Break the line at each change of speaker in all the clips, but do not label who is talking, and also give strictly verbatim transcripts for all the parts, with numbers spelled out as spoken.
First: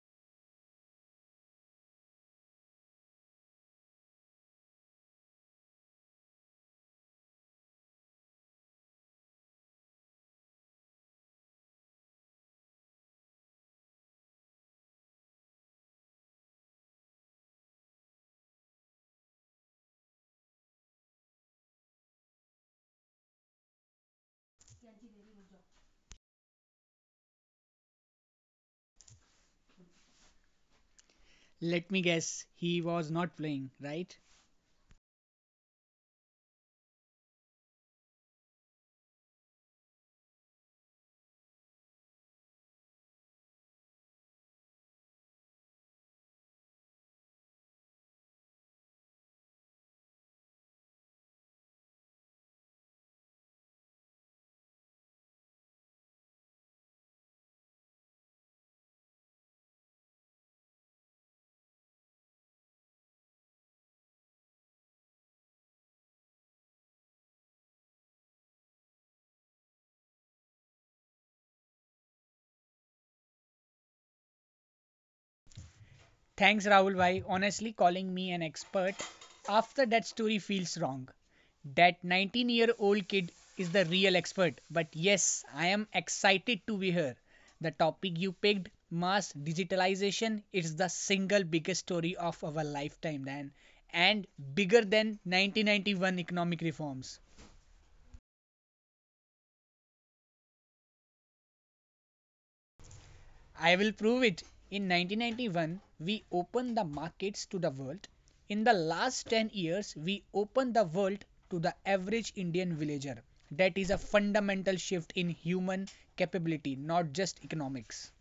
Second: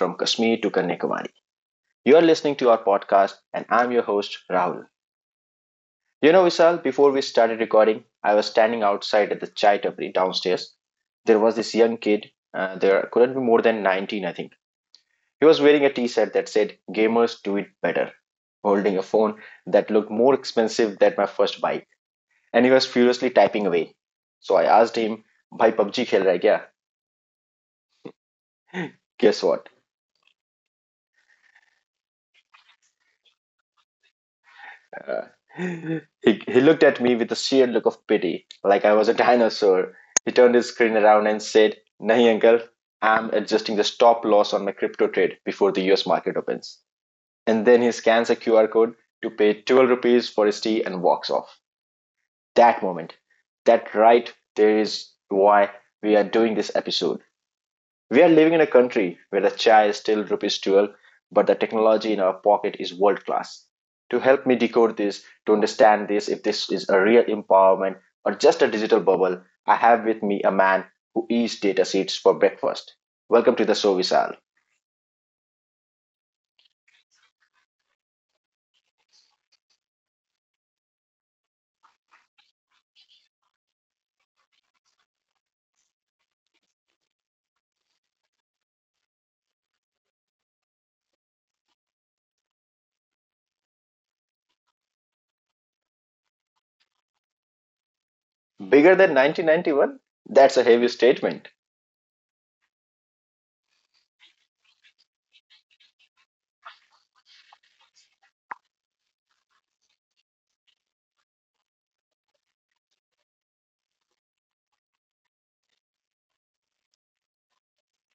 from Kashmir to Kanyakumari. You are listening to our podcast, and I'm your host, Rahul. You know, Vishal, before we started recording, I was standing outside at the chai tapri downstairs. There was this young kid, uh, there couldn't be more than nineteen, I think. He was wearing a t shirt that said, Gamers do it better, holding a phone that looked more expensive than my first bike, and he was furiously typing away. So I asked him, Bhai PUBG khel raha hai kya? Guess what?
Let me guess, he was not playing, right?
Uh, He, he looked at me with a sheer look of pity, like I was a dinosaur. He turned his screen around and said, Nahi uncle, I'm adjusting the stop loss on my crypto trade before the U S market opens. And then he scans a Q R code to pay 12 rupees for his tea and walks off. That moment, that right there is why we are doing this episode. We are living in a country where a chai is still rupees twelve, but the technology in our pocket is world class. To help me decode this, to understand this, if this is a real empowerment or just a digital bubble, I have with me a man who eats data seeds for breakfast. Welcome to the Sovisal.
Thanks, Rahul Bhai. Honestly, calling me an expert after that story feels wrong. That nineteen year old kid is the real expert. But yes, I am excited to be here. The topic you picked, mass digitalization, is the single biggest story of our lifetime, Dan, and bigger than nineteen ninety-one economic reforms.
Bigger than nineteen ninety-one? That's a heavy statement.
I will prove it. In nineteen ninety-one, we opened the markets to the world. In the last ten years, we opened the world to the average Indian villager. That is a fundamental shift in human capability, not just economics.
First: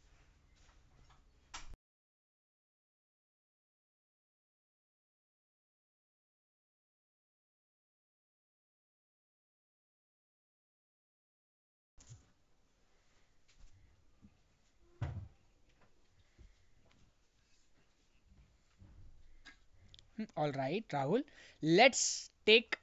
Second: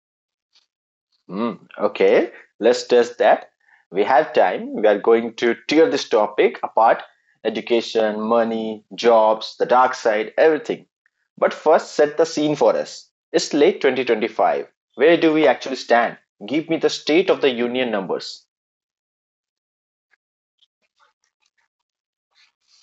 Mm, okay, let's test that. We have time. We are going to tear this topic apart education, money, jobs, the dark side, everything. But first, set the scene for us. It's late twenty twenty-five. Where do we actually stand? Give me the State of the Union numbers.
Hmm. All right, Rahul. Let's take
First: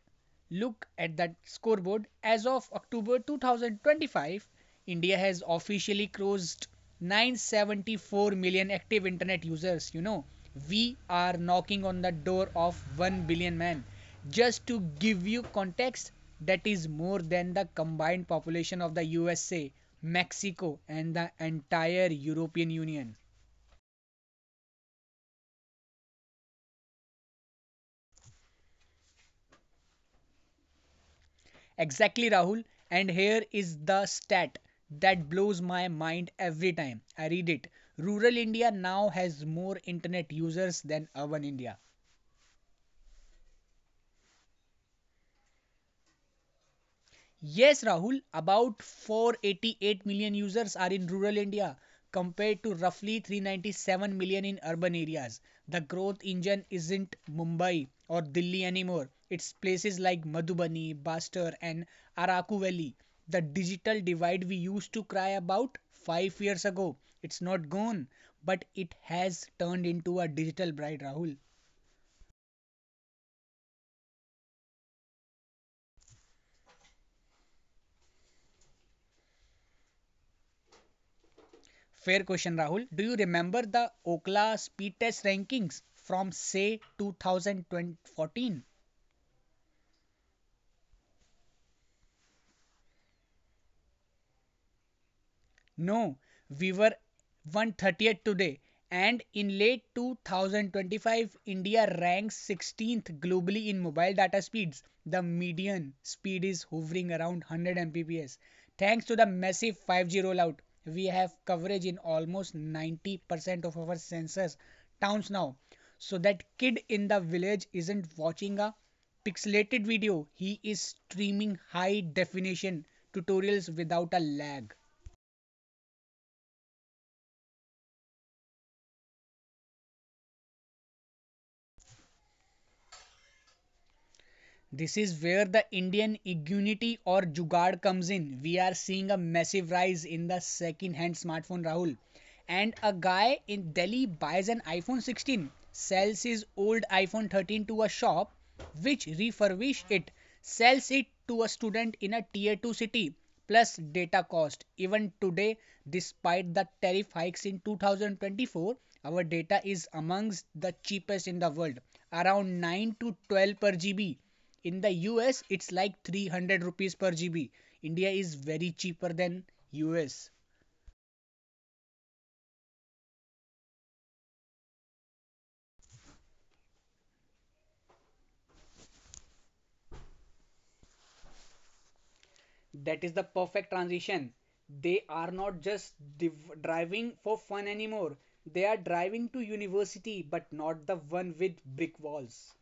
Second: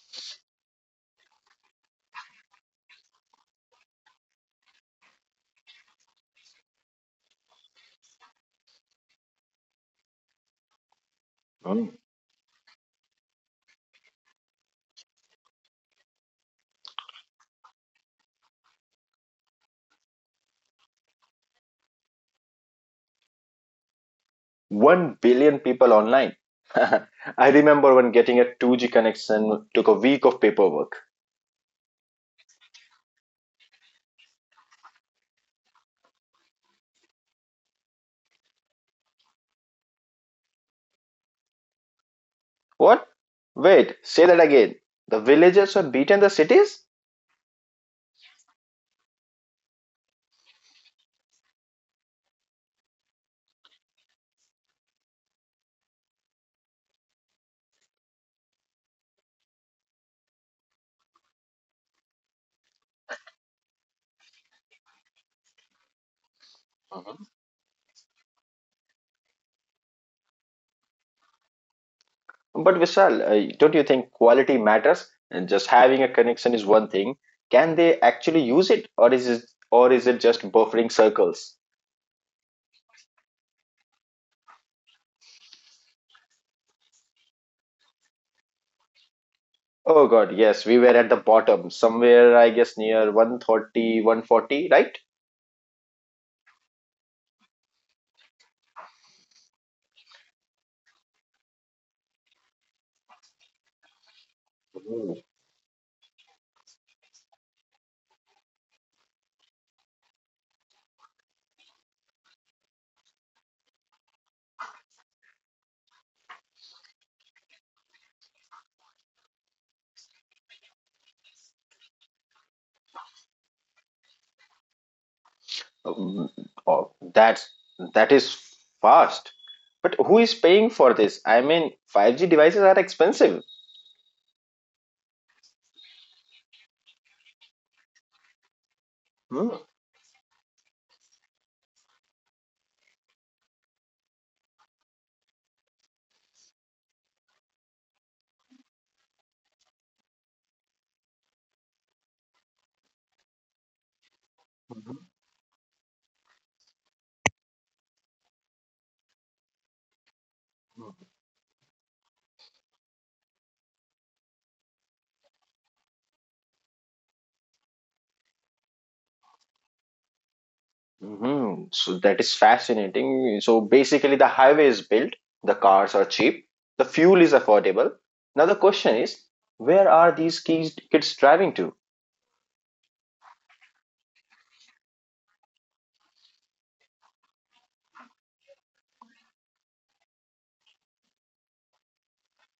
look at that scoreboard. As of October twenty twenty-five, India has officially crossed nine hundred seventy-four million active internet users. You know, we are knocking
Mm,
on the door of one billion, man. Just to give you context, that is more than the combined population of the U S A, Mexico, and the entire European Union.
1 billion people online. I remember when getting a two G connection took a week of paperwork.
Exactly, Rahul. And here is the stat that blows my mind every time I read it. Rural India now has more internet users than urban India.
What? Wait, say that again. The villages have beaten the cities?
Yes, Rahul, about four hundred eighty-eight million users are in rural India compared to roughly three hundred ninety-seven million in urban areas. The growth engine isn't Mumbai or Delhi anymore. It's places like Madhubani, Bastar and Araku Valley. The digital divide we used to cry about five years ago, it's not gone, but it has turned into a digital bride, Rahul.
But Vishal, uh, don't you think quality matters? And just having a connection is one thing. Can they actually use it, or is it, or is it just buffering circles?
Fair question, Rahul. Do you remember the Ookla speed test rankings from say twenty fourteen?
Oh God, yes, we were at the bottom, somewhere I guess near one thirty, one forty, right?
No, we were one hundred thirtieth today, and in late two thousand twenty-five, India ranks sixteenth globally in mobile data speeds.
Mhm.
The median speed is hovering around one hundred Mbps. Thanks to the massive five G rollout, we have coverage in almost ninety percent of our sensors towns now. So that kid in the village isn't watching a pixelated video, he is streaming high definition tutorials without a lag.
Um, Oh, that's that is fast. But who is paying for this? I mean, five G devices are expensive.
This is where the Indian Igunity or Jugaad comes in. We are seeing a
Hmm?
massive rise in the second-hand smartphone, Rahul. And a guy in Delhi buys an iPhone sixteen, sells his old iPhone thirteen to a shop, which refurbish it, sells it to a student in a tier two city, plus data cost.
Mhm.
Even today, despite the tariff hikes in twenty twenty-four, our data is amongst the cheapest in the world, around nine to twelve per G B. In the U S it's like three hundred rupees per G B. India is very cheaper than U S.
hmm So that is fascinating. So basically, the highway is built, the cars are cheap, the fuel is affordable. Now, the question is, where are these kids, kids driving to?
That is the perfect transition. They are not just div- driving for fun anymore. They are driving to university, but not the one with brick walls.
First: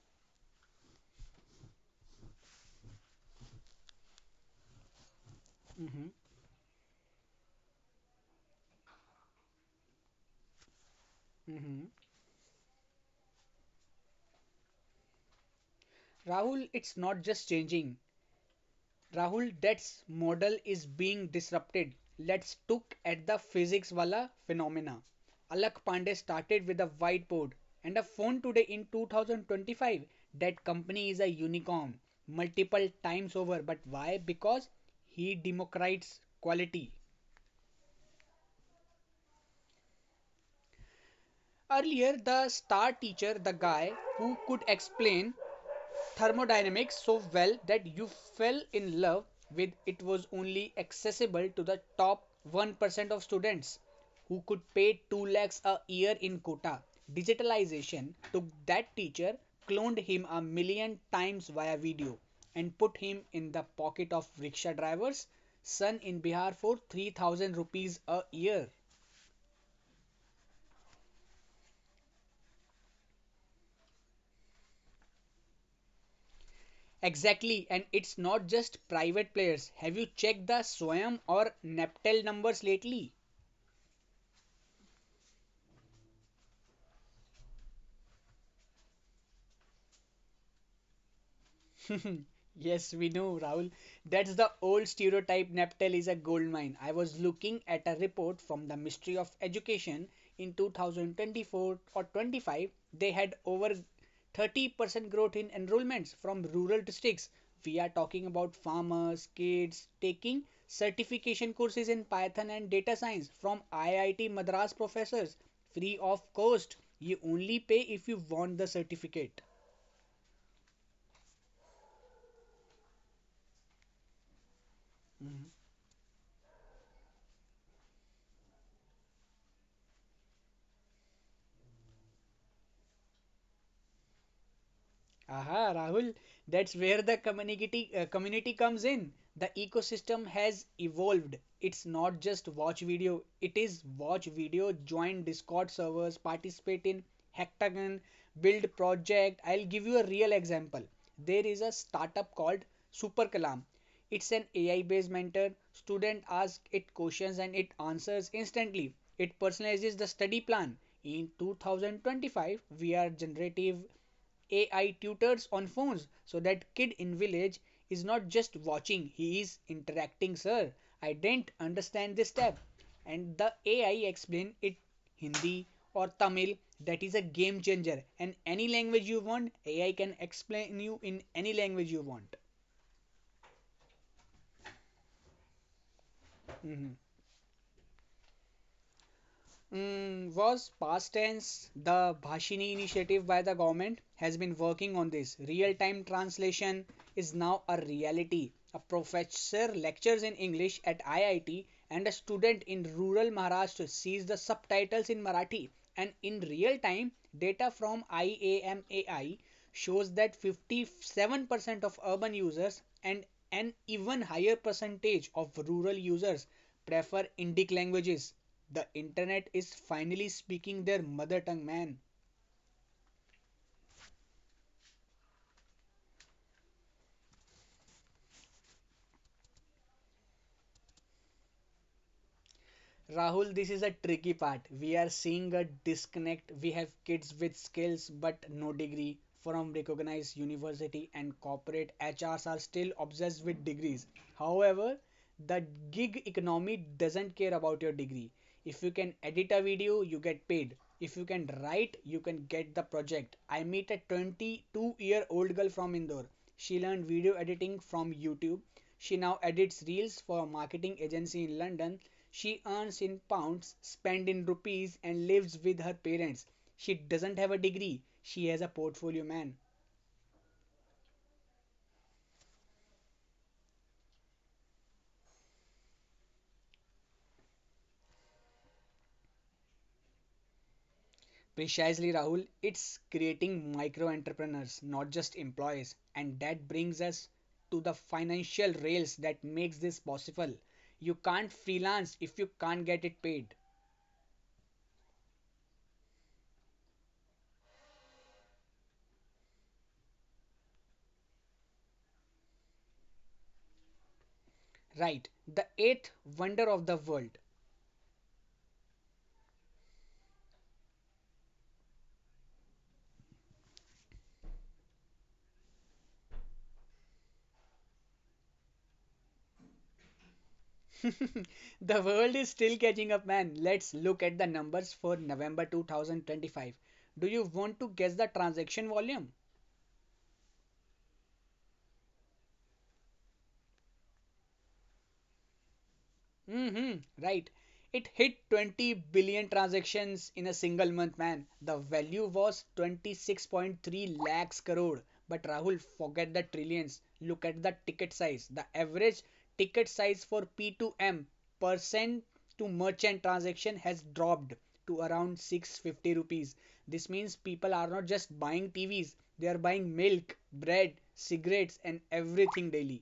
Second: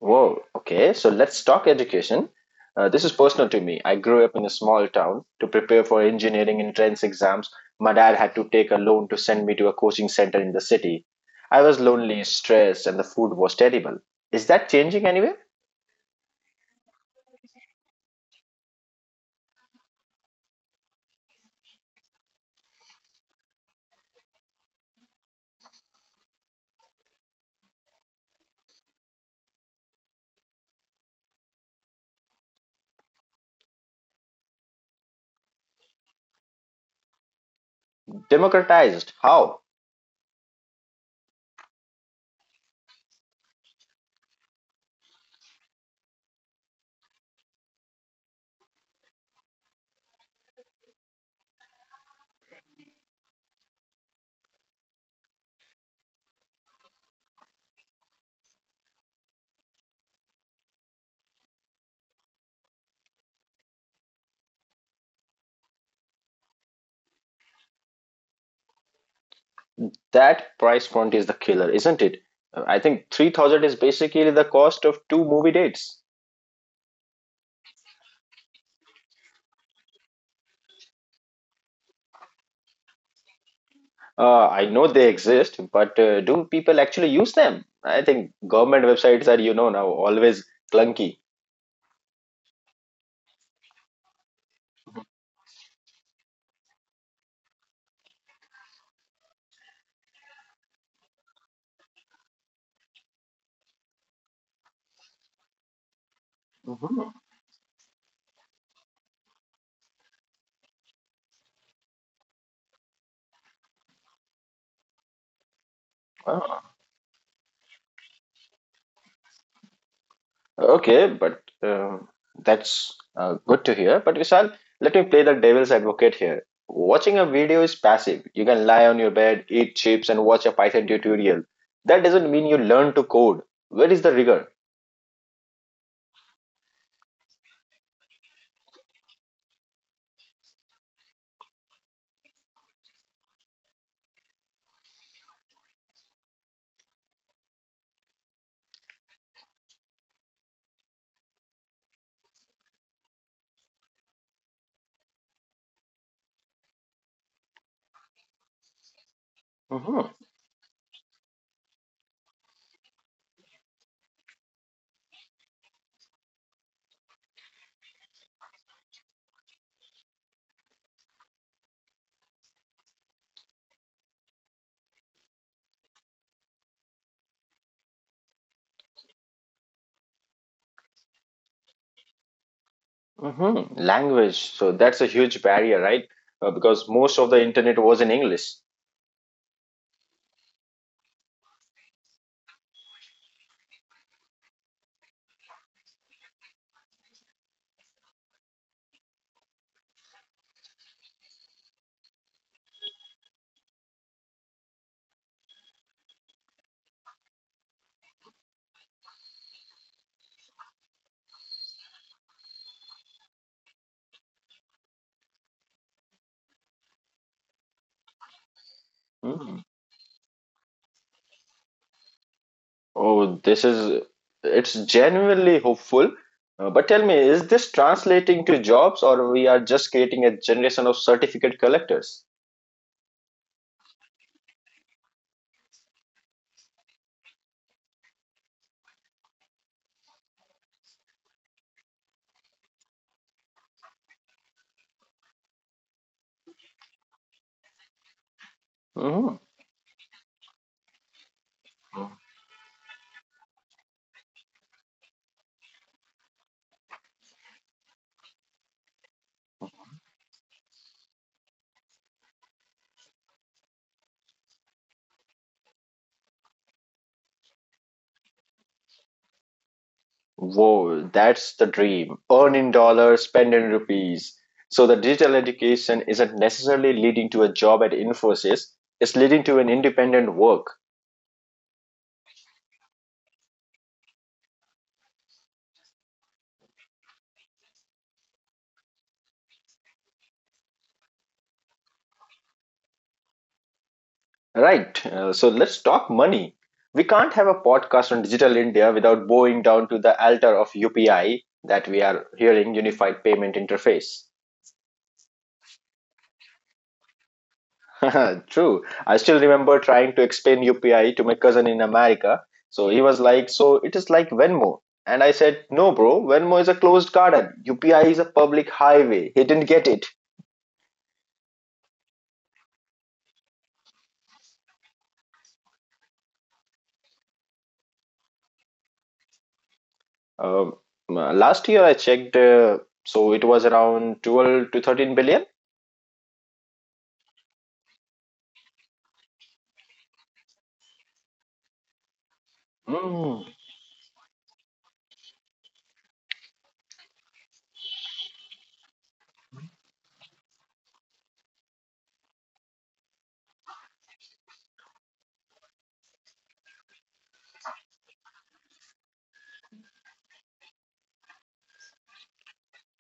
Whoa, okay, so let's talk education. Uh, this is personal to me. I grew up in a small town. To prepare for
Hmm.
engineering entrance exams, my dad had to take a loan to send me to a coaching center in the city. I was
Hmm.
lonely, stressed, and the food was terrible. Is that changing anyway?
Rahul, it's not just changing, Rahul, that's model is being disrupted. Let's look at the physics wala phenomena. Alak Pandey started with a whiteboard and a phone today in twenty twenty-five. That company is a unicorn multiple times over. But why? Because he democratized quality.
Democratized. How?
Earlier, the star teacher, the guy who could explain thermodynamics so well that you fell in love with it, was only accessible to the top one percent of students who could pay two lakhs a year in quota. Digitalization took that teacher, cloned him a million times via video, and put him in the pocket of rickshaw drivers, son in Bihar for three thousand rupees a year.
That price point is the killer, isn't it? Uh, I think three thousand is basically the cost of two movie dates.
Exactly, and it's not just private players. Have you checked the Swayam or Naptel numbers lately?
Uh, I know they exist, but uh, do people actually use them? I think government websites are, you know, now always clunky.
Yes, we know, Rahul. That's the old stereotype. Neptel is a gold mine. I was looking at a report from the Ministry of Education in two thousand twenty-four or twenty-five. They had over thirty percent growth in enrollments from rural
Hmm,
districts. We are talking about farmers, kids taking certification courses in Python and data science from I I T Madras professors, free of cost. You only pay if you want the certificate.
okay, but um that's uh, good to hear. But Vishal, let me play the devil's advocate here. Watching a video is passive. You can lie on your bed, eat chips, and watch a Python tutorial. That doesn't mean you learn to code. Where is the rigor?
Aha, Rahul, that's where the community uh, community comes in. The ecosystem has evolved. It's not just watch video. It is watch video, join Discord servers, participate in hackathon, build project. I'll give you a real example. There is a startup called Super Kalam. It's an A I-based mentor. Student ask it questions and it answers instantly. It personalizes the
Mm-hmm.
study plan. In twenty twenty-five, we are generative A I tutors on phones so that kid in village is not just watching, he is interacting, sir. I didn't understand this tab. And the A I explain it Hindi or Tamil. That is a game changer. And any language you want, A I can explain you in any language you want.
hmm Language. So that's a huge barrier, right? Uh, because
Mhm.
most of the internet was in English.
Mm, was past tense. The Bhashini initiative by the government has been working on this. Real time translation is now a reality. A professor lectures in English at I I T and a student in rural Maharashtra sees the subtitles in Marathi. And in real time, data from I A M A I shows that fifty-seven percent of urban users and an even higher percentage of rural users prefer Indic languages. The internet
Mm.
is finally speaking their mother tongue, man.
Oh, this is, it's genuinely hopeful. Uh, but tell me, is this translating to jobs or we are just creating a generation of certificate collectors?
Rahul, this is a tricky part. We are seeing a disconnect. We have kids with skills but no degree from recognized university, and corporate H Rs are still obsessed with degrees. However, the gig economy doesn't care about your degree. If you can
Hmm.
edit a video, you get paid. If you can write, you can get the project. I meet a twenty-two year old girl from Indore. She learned video editing from YouTube. She now edits reels for a marketing agency in London. She earns in pounds, spends in rupees, and lives with her parents. She doesn't have a degree, she has a portfolio, man.
Whoa, that's the dream. Earn in dollars, spend in rupees. So the digital education isn't necessarily leading to a job at Infosys, it's leading to an independent work.
Precisely, Rahul. It's creating micro entrepreneurs, not just employees. And that brings us to the financial rails that makes this possible. You can't freelance if you can't get it paid.
Right. Uh, so let's talk money. We can't have a podcast on digital India without bowing down to the altar of U P I that we are hearing Unified Payment Interface.
Right, the eighth wonder of the world.
True. I still remember trying to explain U P I to my cousin in America. So he was like, So it is like Venmo. And I said, No, bro, Venmo is a closed garden. U P I is a public highway. He didn't get it.
The world is still catching up, man. Let's look at the numbers for November twenty twenty-five. Do you want to guess the transaction volume?
Um, uh, last year I checked, uh, so it was around twelve to 13 billion.
Mm-hmm, right. It hit twenty billion transactions in a single month, man. The value was
Hmm.
twenty-six point three lakhs crore. But Rahul, forget the trillions. Look at the ticket size. The average ticket size for P two M, percent to merchant transaction, has dropped to around six hundred fifty rupees. This means people are not just buying T Vs, they are buying milk, bread, cigarettes, and everything daily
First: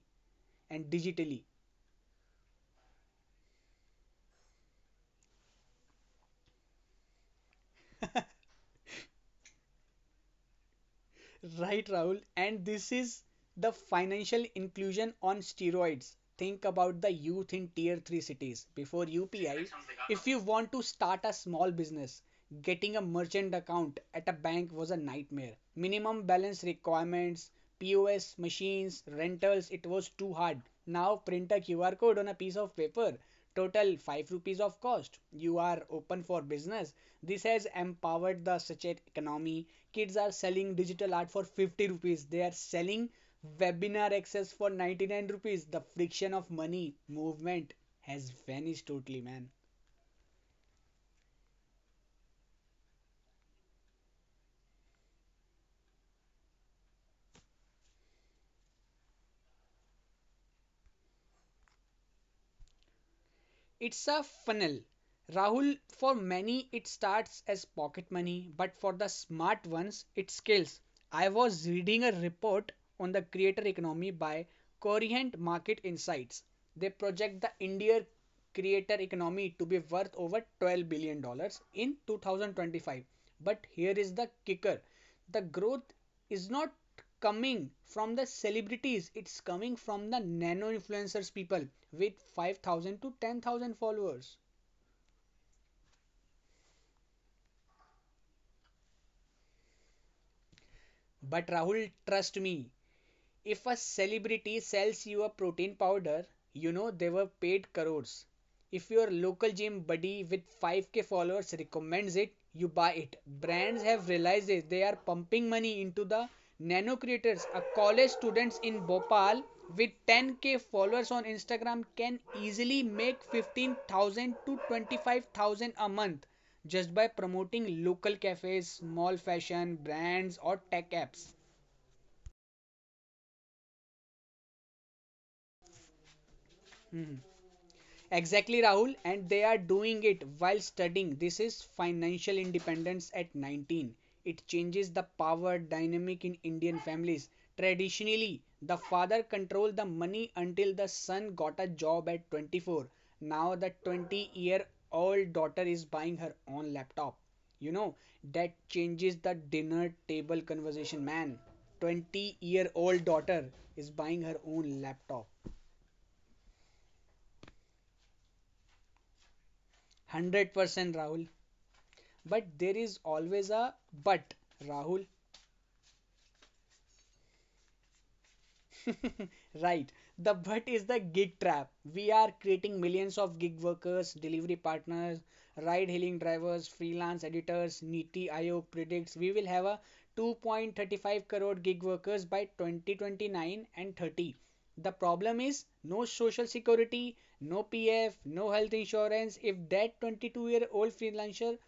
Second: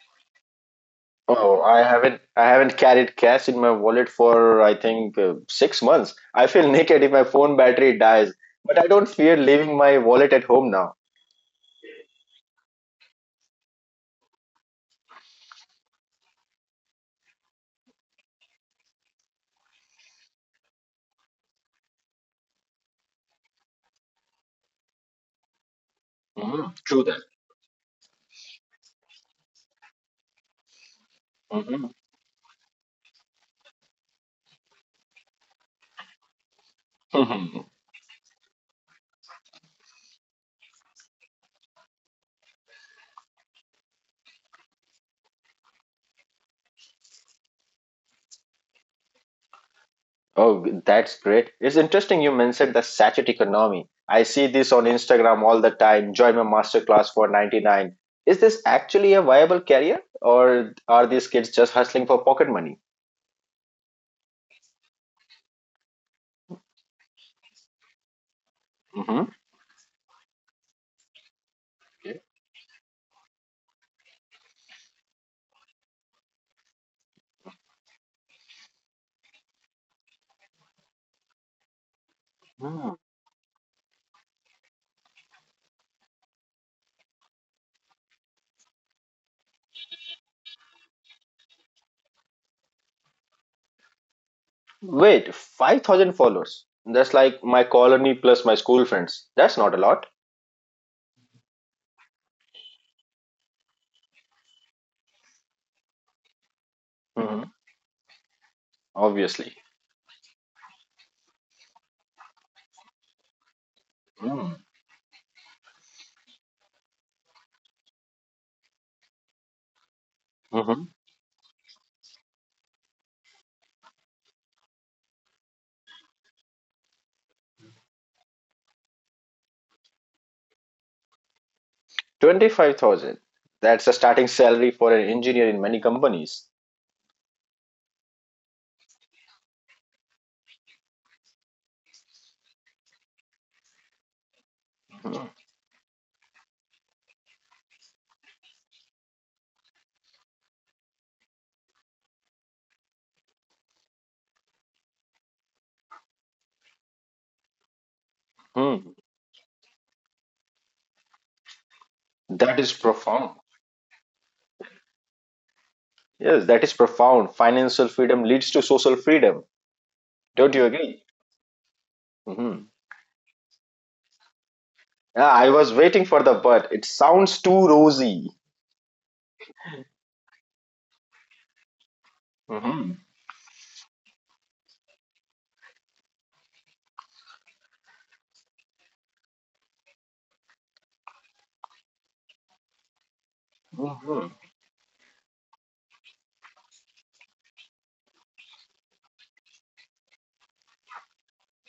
and digitally.
Oh, I haven't I haven't carried cash in my wallet for I think uh, six months. I feel naked if my phone battery dies, but I don't fear leaving my wallet at home now.
Right, Rahul. And this is the financial inclusion on steroids. Think about the youth in tier three cities before U P I. If you want to start a small business, getting a merchant account at a bank was a nightmare. Minimum balance
Hmm. True
requirements, P O S machines, rentals, it was too hard. Now print a
that.
Q R code on a piece of paper. Total five rupees of cost. You are open for business. This
Hmm.
has empowered the sachet economy. Kids are selling digital art for fifty rupees. They are selling webinar access for ninety-nine rupees. The friction of money movement has vanished totally, man.
Oh, that's great. It's interesting you mentioned the sachet economy. I see this on Instagram all the time. Join my masterclass for ninety-nine. Is this actually a viable career, or are these kids just hustling for pocket money?
It's a funnel. Rahul, for many it starts as pocket money, but for the smart ones it scales. I was reading a report on the creator economy by Corient Market Insights. They project the India creator economy to be worth over twelve billion dollars in
Hmm.
two thousand twenty-five. But here is the kicker, the growth is not coming from the celebrities, it's coming from the nano influencers, people with five thousand to ten thousand followers.
Wait, five thousand followers. That's like my colony plus my school friends. That's not a lot.
But Rahul, trust me, if a celebrity sells you a protein powder, you know they were
Hmm,
paid crores. If your local
obviously.
gym buddy with five k followers recommends it, you buy it. Brands have realized
Mm.
it. They are pumping money into the nano creators. A college student in Bhopal with ten k
Hmm.
followers on Instagram can easily make fifteen thousand to twenty-five thousand a month just by promoting local cafes, small fashion brands, or tech apps.
twenty-five thousand. That's a starting salary for an engineer in many companies.
Hmm. Exactly, Rahul, and they are doing it while studying. This is financial independence at nineteen. It changes the
Mm.
power dynamic in Indian families. Traditionally, the father controlled the money until the son got a job at twenty-four. Now, the twenty year old daughter is buying her own laptop. You know, that
Hmm.
changes the dinner table conversation, man. 20
That That
year
is
old
profound.
daughter is buying her own laptop.
Yes, that is profound. Financial freedom leads to social freedom. Don't you
one hundred percent
agree?
Rahul. But
Hmm.
there is always a but, Rahul.
Yeah, I was waiting for the but. It sounds too rosy.
right. The but is the gig trap. We are creating millions of gig workers, delivery partners, ride hailing drivers, freelance editors. Niti Aayog predicts we will have a two point three five crore gig workers by twenty twenty-nine and
Hmm.
thirty. The problem is no social security, no P F, no health insurance. If that twenty-two year old freelancer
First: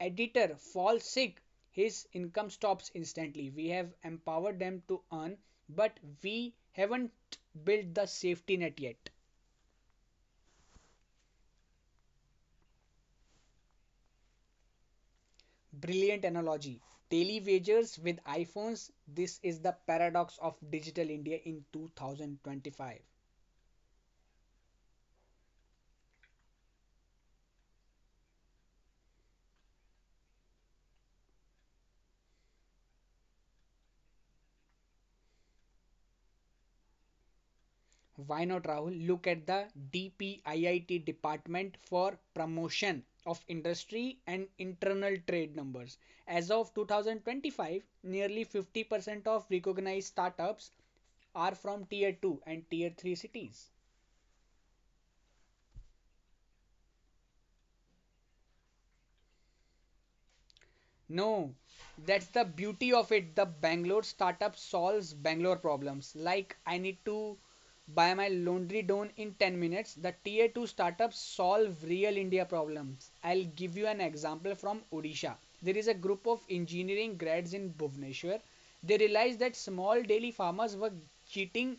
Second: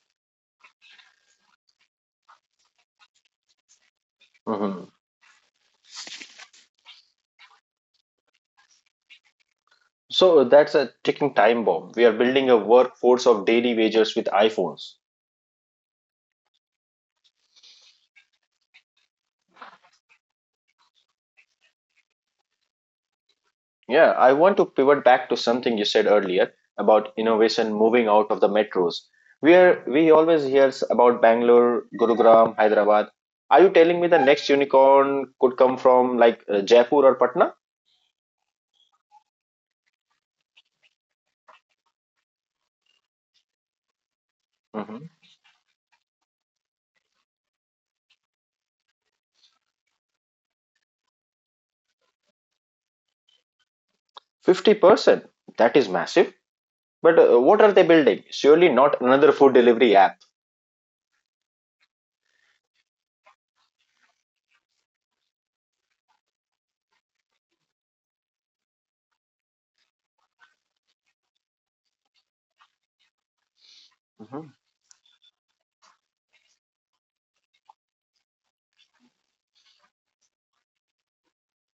editor falls sick, his income stops instantly. We have empowered them
Mhm.
to earn, but we haven't built the safety net yet.
So that's a ticking time bomb. We are building a workforce of daily wagers with iPhones.
Brilliant analogy. Daily wagers with iPhones. This is the paradox of digital India in twenty twenty-five.
Yeah, I want to pivot back to something you said earlier about innovation moving out of the metros. We are we always hear about Bangalore, Gurugram, Hyderabad. Are you telling me the next unicorn could come from like uh, Jaipur or Patna?
Why not, Rahul? Look at the D P I I T Department for Promotion of Industry and
Mhm.
Internal Trade numbers. As of two thousand twenty-five, nearly fifty percent of recognized startups are from tier two and tier three cities.
Fifty percent. That is massive. But uh, what are they building? Surely not another food delivery app.
No, that's the beauty of it. The Bangalore startup solves Bangalore problems. Like I need to buy my laundry done in ten minutes. The tier two startups solve real India problems. I'll give you an example
Mhm,
from Odisha. There is a group of engineering grads in Bhubaneswar. They realized that small dairy farmers were cheating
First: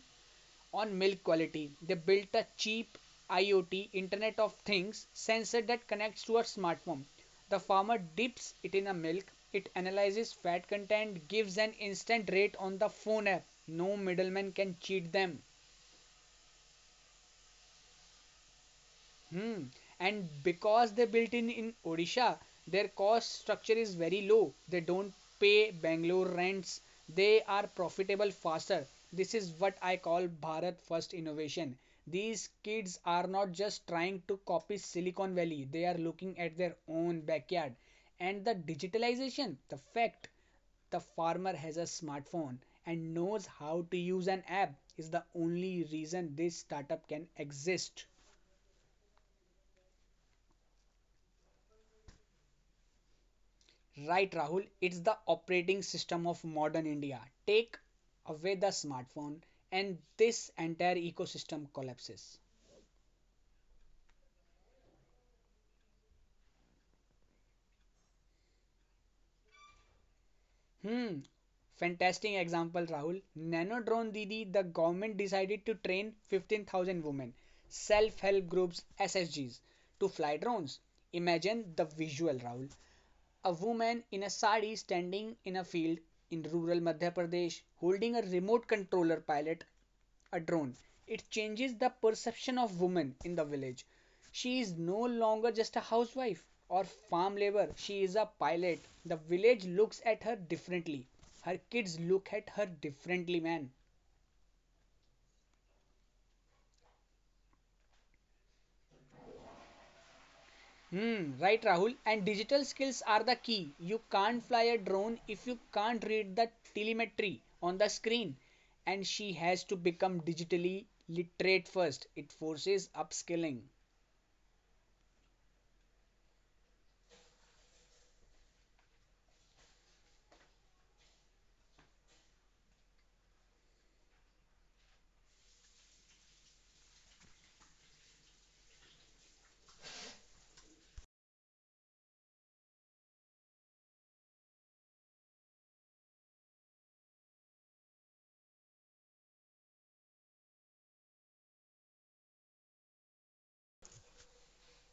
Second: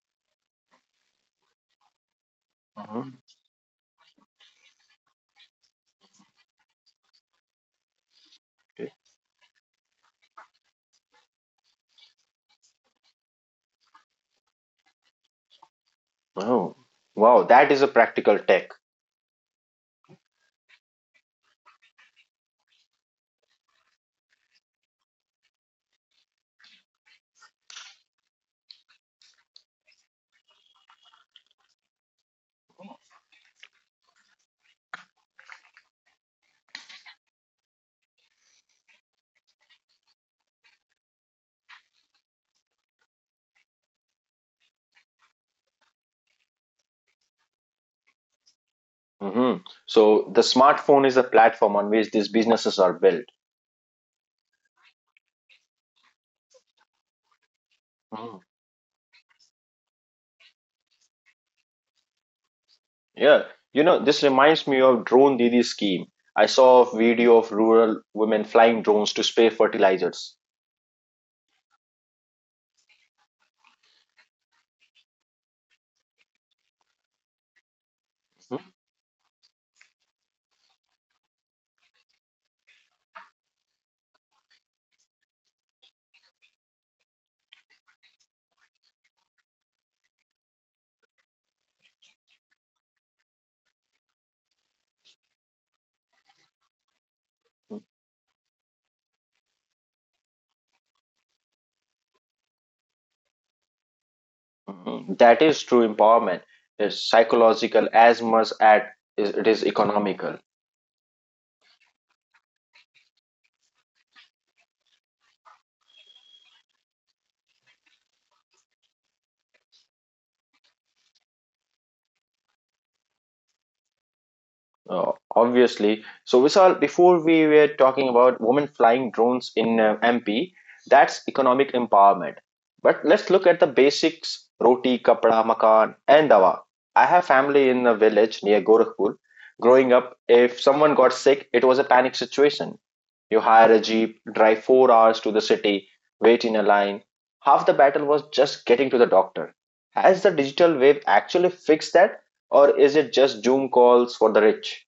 on milk quality. They built a cheap
mhm.
IoT Internet of Things sensor that connects to a smartphone. The farmer dips it in a
Okay.
milk, it analyzes fat content, gives an instant rate on the phone app. No middleman can cheat them.
Oh, wow! That is a practical tech.
Hmm. And because they built in in Odisha, their cost structure is very low. They don't pay Bangalore rents. They are profitable faster. This is what I call Bharat first innovation. These kids are not just trying to copy Silicon Valley. They are looking at their own backyard. And the digitalization, the fact the farmer has a smartphone and knows how to use an app is the only reason this startup can exist.
Hmm. So the smartphone is a platform on which these businesses are built.
Right, Rahul, it's the operating system of modern India. Take
Mhm.
away the smartphone, and this entire ecosystem collapses.
Yeah, you know, this reminds me of Drone Didi scheme. I saw a video of rural women flying drones to spray fertilizers.
Hmm, fantastic example, Rahul. Nanodrone Didi, the government decided to train fifteen thousand women, self help groups, S S Gs, to fly drones. Imagine the visual, Rahul. A woman in a sari standing in a field in rural Madhya Pradesh holding a remote controller pilot, a drone. It changes the perception of women in the village. She is no longer just a housewife or farm labor.
Mhm.
She is a pilot. The village looks at her differently. Her kids look at her differently, man.
Mhm. That is true empowerment. It's psychological as much as it is economical.
Hmm, right, Rahul. And digital skills are the key. You can't fly a drone if you can't read the telemetry on the screen. And she has to become digitally literate first. It forces upskilling.
Uh, obviously. So, Vishal, before we were talking about women flying drones in uh, M P, that's economic empowerment. But let's look at the basics roti, kapda, makan, and dawa. I have family in a village near Gorakhpur. Growing up, if someone got sick, it was a panic situation. You hire a jeep, drive four hours to the city, wait in a line. Half the battle was just getting to the doctor. Has the digital wave actually fixed that, or is it just Zoom calls for the rich?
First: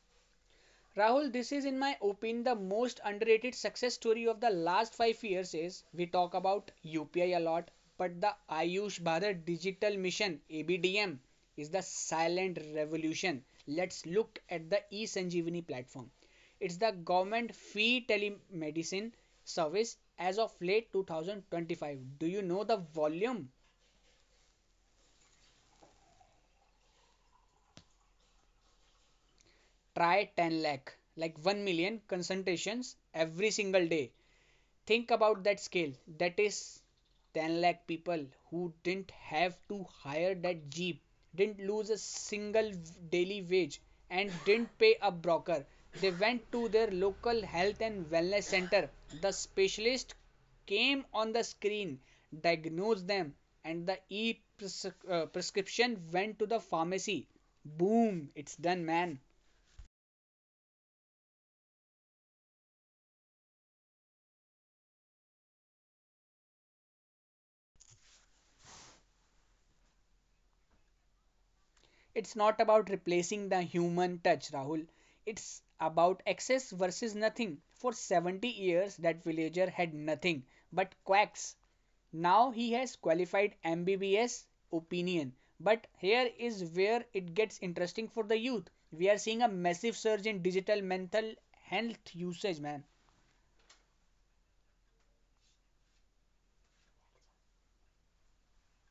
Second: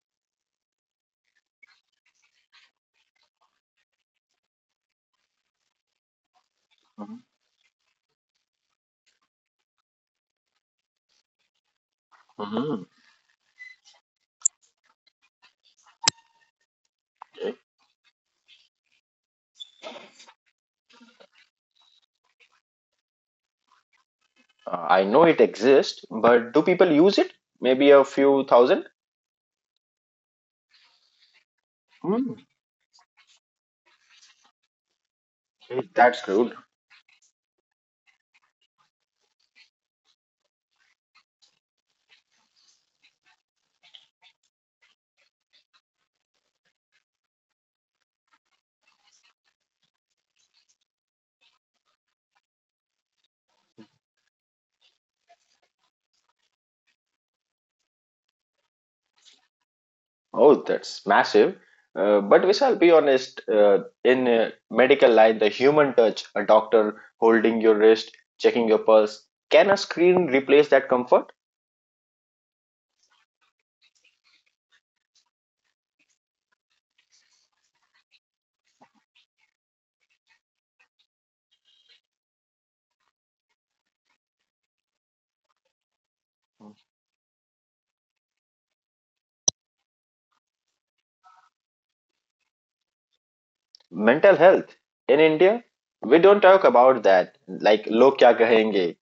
Rahul, this is, in my opinion, the most underrated success story of the last five years. Is we talk about
Mhm.
U P I a lot, but the Ayush Bharat Digital Mission (A B D M) is the silent
Mhm.
revolution. Let's look at the eSanjeevani platform. It's the
Okay.
government fee telemedicine service as of late twenty twenty-five. Do you know the volume?
Uh, I know it exists, but do people use it? Maybe a few thousand?
Try ten lakh, like one million
Hmm.
consultations every single day. Think about that
Okay.
scale.
That's
That
good.
is ten lakh people who didn't have to hire that jeep, didn't lose a single daily wage, and didn't pay a broker. They went to their local health and wellness center. The specialist came on the screen, diagnosed them, and the e prescription went to the pharmacy. Boom, it's done, man.
Oh, that's massive. Uh, but we shall be honest, uh, in uh, medical line, the human touch, a doctor holding your wrist, checking your pulse, can a screen replace that comfort?
It's not about replacing the human touch, Rahul. It's about excess versus nothing. For seventy years, that villager had nothing but quacks. Now he has qualified M B B S opinion. But here is where it gets interesting for the youth. We are seeing a massive surge in digital mental health usage, man.
Mental health in India, we don't talk about that. Like, log kya kahenge?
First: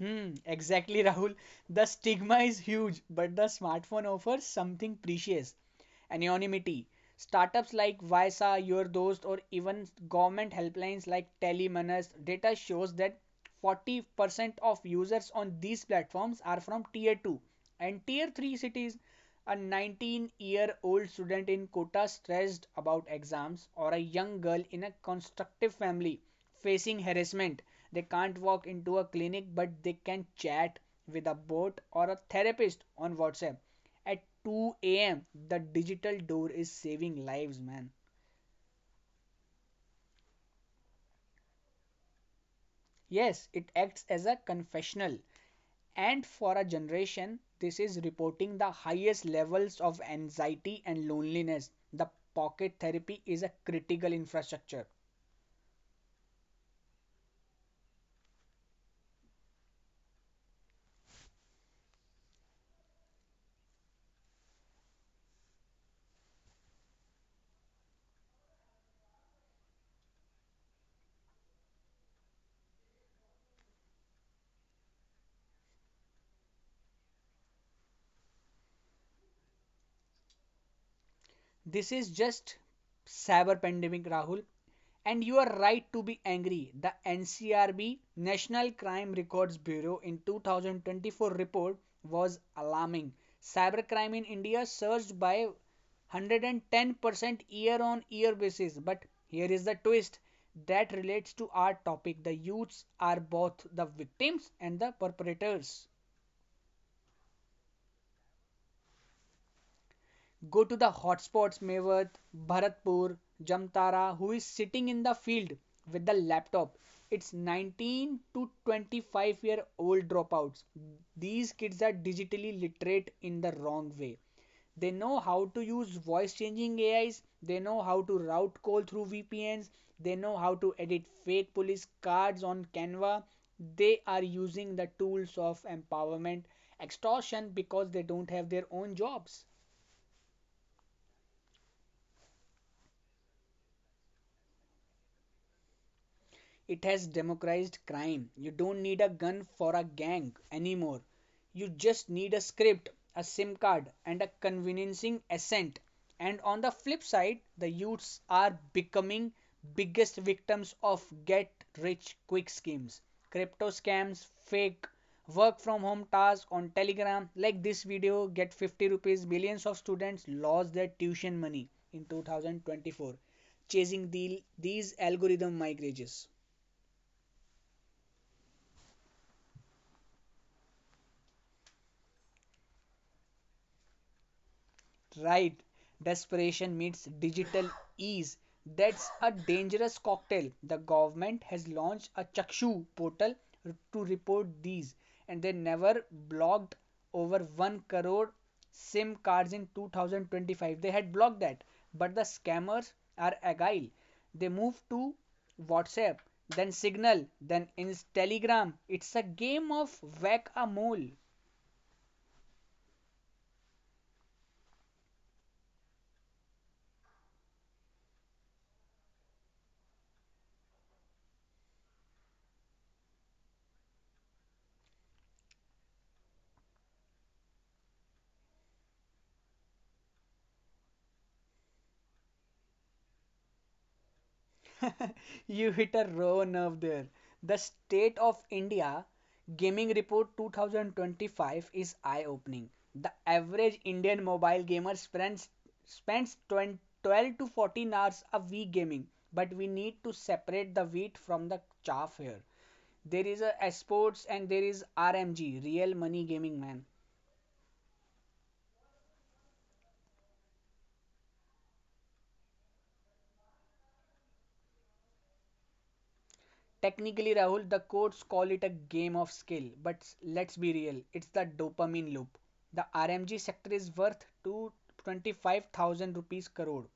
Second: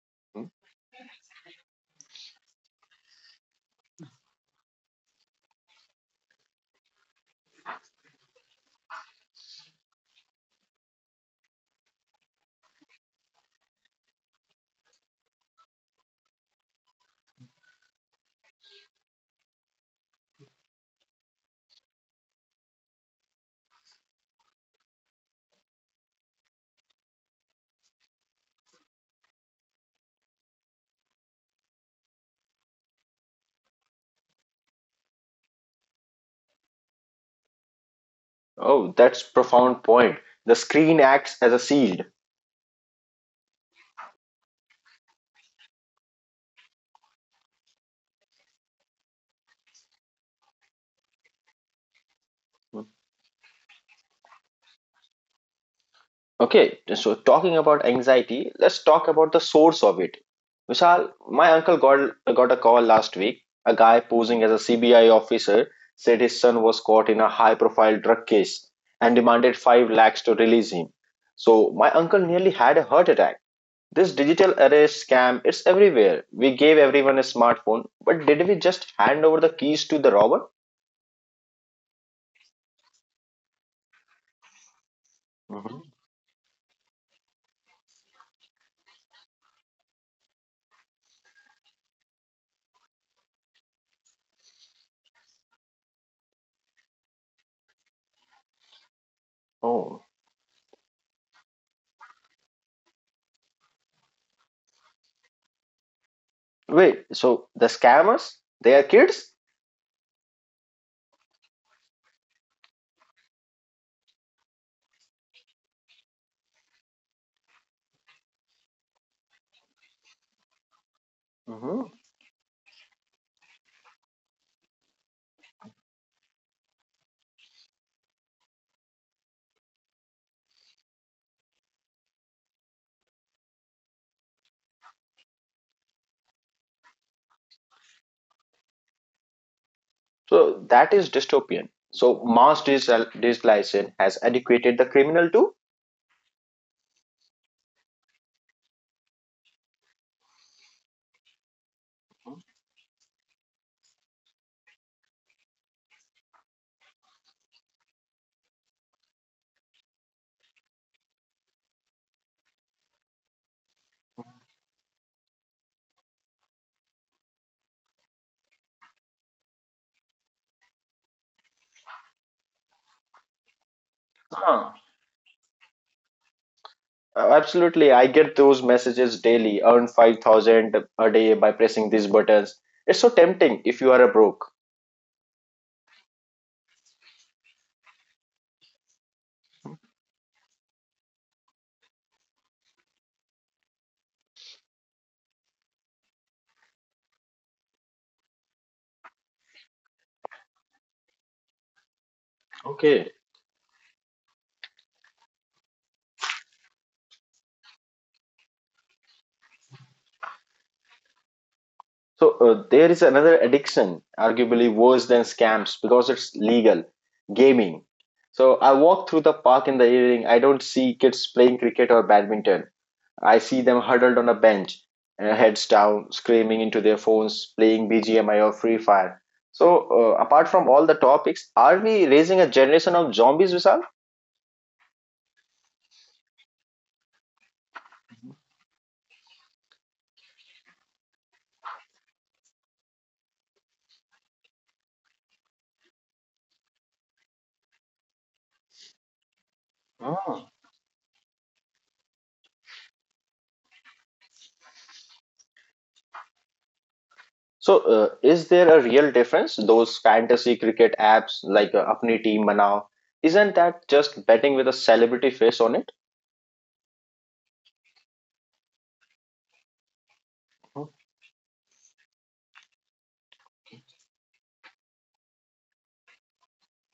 Hmm,
Hmm.
exactly, Rahul. The stigma is huge, but the smartphone offers something precious, anonymity. Startups like Vysa, Your Dost, or even government helplines like Telemanus, data shows that forty percent of users on these platforms are from tier two and tier three cities. A nineteen year old student in Kota stressed about exams, or a young girl in a constructive family facing harassment. They can't walk into a clinic, but they can chat with a bot or a therapist on WhatsApp. At two a m, the digital door is saving lives, man.
Oh, that's profound point. The screen acts as a shield.
Yes, it acts as a confessional. And for a generation, this is reporting the highest levels of anxiety and loneliness. The pocket
Hmm?
therapy is a critical infrastructure.
Okay, so talking about anxiety, let's talk about the source of it. Vishal, my uncle got got a call last week. A guy posing as a C B I officer said his son was caught in a high-profile drug case and demanded five lakhs to release him. So my uncle nearly had a heart attack. This digital arrest scam, it's everywhere. We gave everyone a smartphone, but did we just hand over the keys to the robber?
This is just cyber pandemic, Rahul. And you are right
Mhm.
to be angry. The N C R B, National Crime Records Bureau, in twenty twenty-four report was alarming. Cybercrime in India surged by one hundred ten percent year on year basis. But here is the
Oh,
twist that relates to our topic. The youths are both the victims and the perpetrators.
wait. So the scammers, they are kids?
Go to the hotspots Mevat, Bharatpur, Jamtara, who is sitting in the field with the laptop. It's nineteen to twenty-five year old dropouts. These kids are digitally literate in the wrong way. They know how to use voice changing A Is, they know how to route call through V P Ns, they know how to edit fake police cards on Canva. They are using the tools of empowerment extortion because they don't have their own jobs.
So that is dystopian. So mass digital has educated the criminal too.
It has democratized crime. You don't need a gun for a gang anymore. You just need a script, a SIM card, and a convincing accent. And on the flip side, the youths are becoming biggest victims of get rich quick schemes, crypto scams, fake work from home tasks on Telegram. Like this video, get fifty rupees. Millions of students lost their tuition money in twenty twenty-four chasing the,
Huh.
these algorithm migrages.
Uh, Absolutely, I get those messages daily. Earn five thousand a day by pressing these buttons. It's so tempting if you are a broke.
Right. Desperation meets digital ease. That's a dangerous cocktail. The government has launched a Chakshu portal to report these, and they never blocked over one crore SIM cards in two thousand twenty-five. They had blocked that, but the scammers
Okay.
are agile. They move to WhatsApp, then Signal, then Inst- Telegram. It's a game of whack a mole.
So uh, there is another addiction, arguably worse than scams because it's legal, gaming. So I walk through the park in the evening. I don't see kids playing cricket or badminton. I see them huddled on a bench, uh, heads down, screaming into their phones, playing B G M I or Free Fire. So, uh, apart from all the topics, are we raising a generation of zombies, Vishal?
You hit a raw nerve there. The State of India Gaming Report twenty twenty-five is eye-opening. The average Indian mobile gamer spends spends twelve to fourteen hours a week gaming, but we need to
Oh.
separate the wheat from the chaff here. There is a sports and there is R M G, real money gaming man.
So, uh, is there a real difference? Those fantasy cricket apps like uh, Apni Team Manao, isn't that just betting with a celebrity face on it?
Technically, Rahul, the courts call it a game of skill, but let's be real, it's the dopamine loop. The R M G sector is worth two hundred twenty-five thousand rupees crore.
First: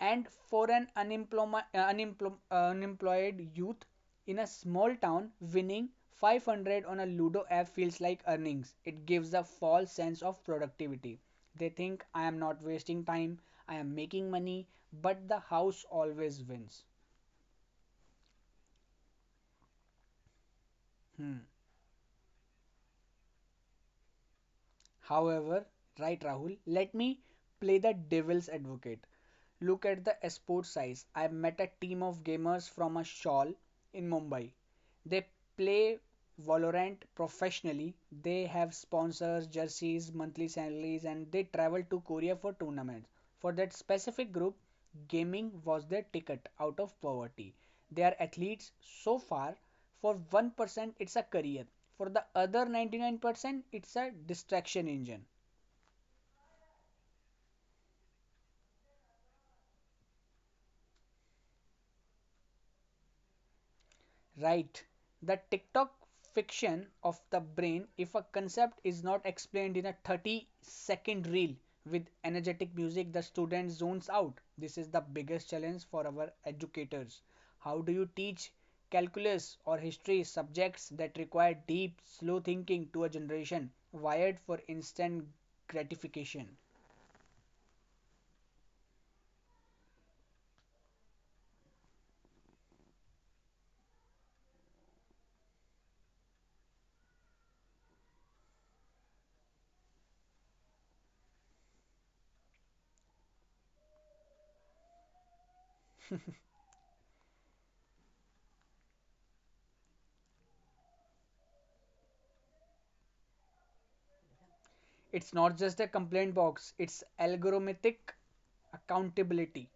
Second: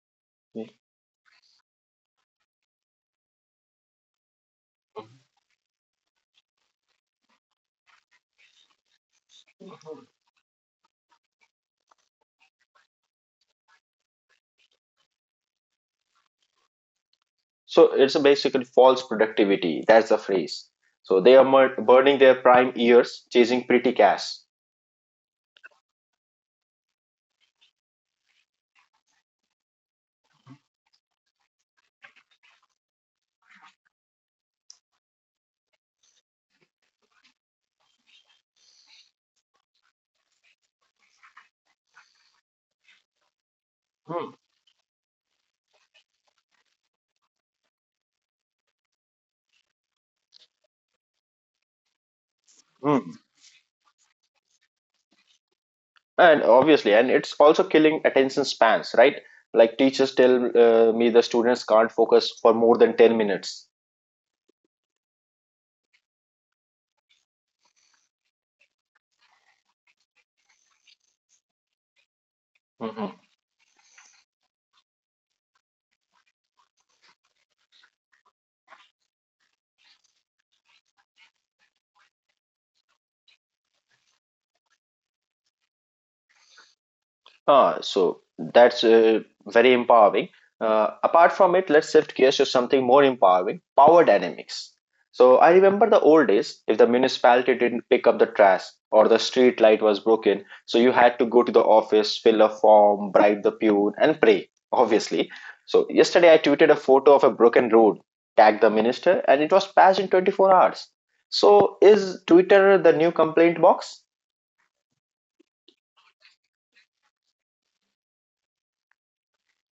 And for
Okay.
an unemployed, unemployed, unemployed youth in a small town, winning five hundred on a Ludo app feels like earnings. It gives a false sense of productivity. They think I am not wasting time, I am making money, but the house always wins.
So, it's a basically false productivity. That's the phrase. So, they
Hmm.
are mur- burning their prime years chasing pretty cash.
However, right, Rahul, let me play the devil's advocate. Look at the esport size. I met a team of gamers from a shawl in Mumbai. They play Valorant professionally, they have sponsors, jerseys, monthly salaries, and they travel to Korea for tournaments. For that specific
Hmm.
group, gaming was their ticket out of poverty. They are athletes so far for one percent, it's a career. For the other
Hmm.
ninety-nine percent, it's a distraction engine.
And obviously, and it's also killing attention spans, right? Like, teachers tell uh, me the students can't focus for more than 10 minutes.
Right. The TikTok fiction of the brain, if a concept is not explained in a thirty second reel with energetic music,
Mhm.
the student zones out. This is the biggest challenge for our educators. How do you teach calculus or history subjects that require deep slow thinking to a generation wired for instant gratification?
Ah, so that's uh, very empowering. Uh, apart from it, let's shift gears to something more empowering power dynamics. So I remember the old days, if the municipality didn't pick up the trash or the street light was broken, so you had to go to the office, fill a form, bribe the peon, and pray, obviously. So yesterday I tweeted a photo of a broken road, tagged the minister, and it was patched in 24 hours. So is Twitter the new complaint box?
It's not just a complaint box, it's algorithmic accountability.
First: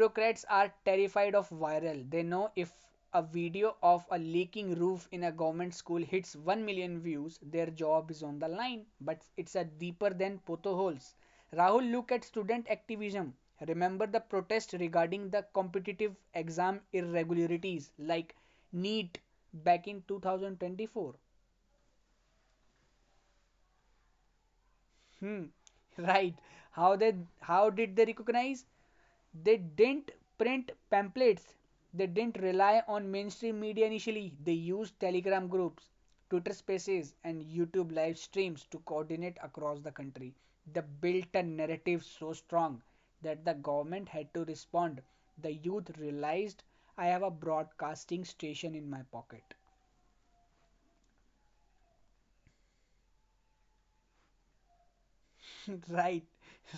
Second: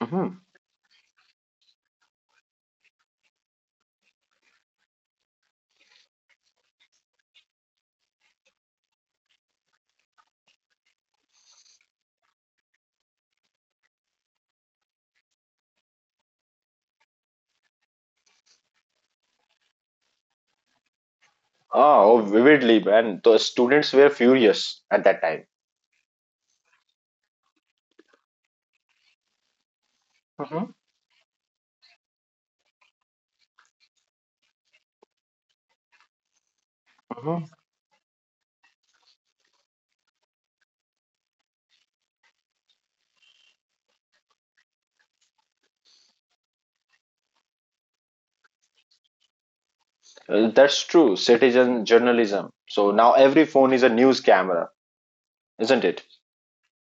Mm-hmm.
are terrified of viral. They know if a video of a leaking roof in a government school hits one million views, their job is on the line. But it's a deeper than potholes. Rahul, look at student activism. Remember the protest regarding the competitive exam irregularities like NEET back in two thousand twenty-four.
Ah, oh, Vividly, man. The students were furious at that time.
Hmm, right. How they how did they recognize? They didn't
Mhm,
print pamphlets. They didn't rely on mainstream media initially. They used Telegram groups, Twitter spaces,
mhm.
and YouTube live streams to coordinate across the country. They built a narrative so strong that the government had to respond. The youth realized I have a broadcasting station in my pocket.
Uh, That's true. Citizen journalism. So now every phone is a news camera, isn't it?
Right,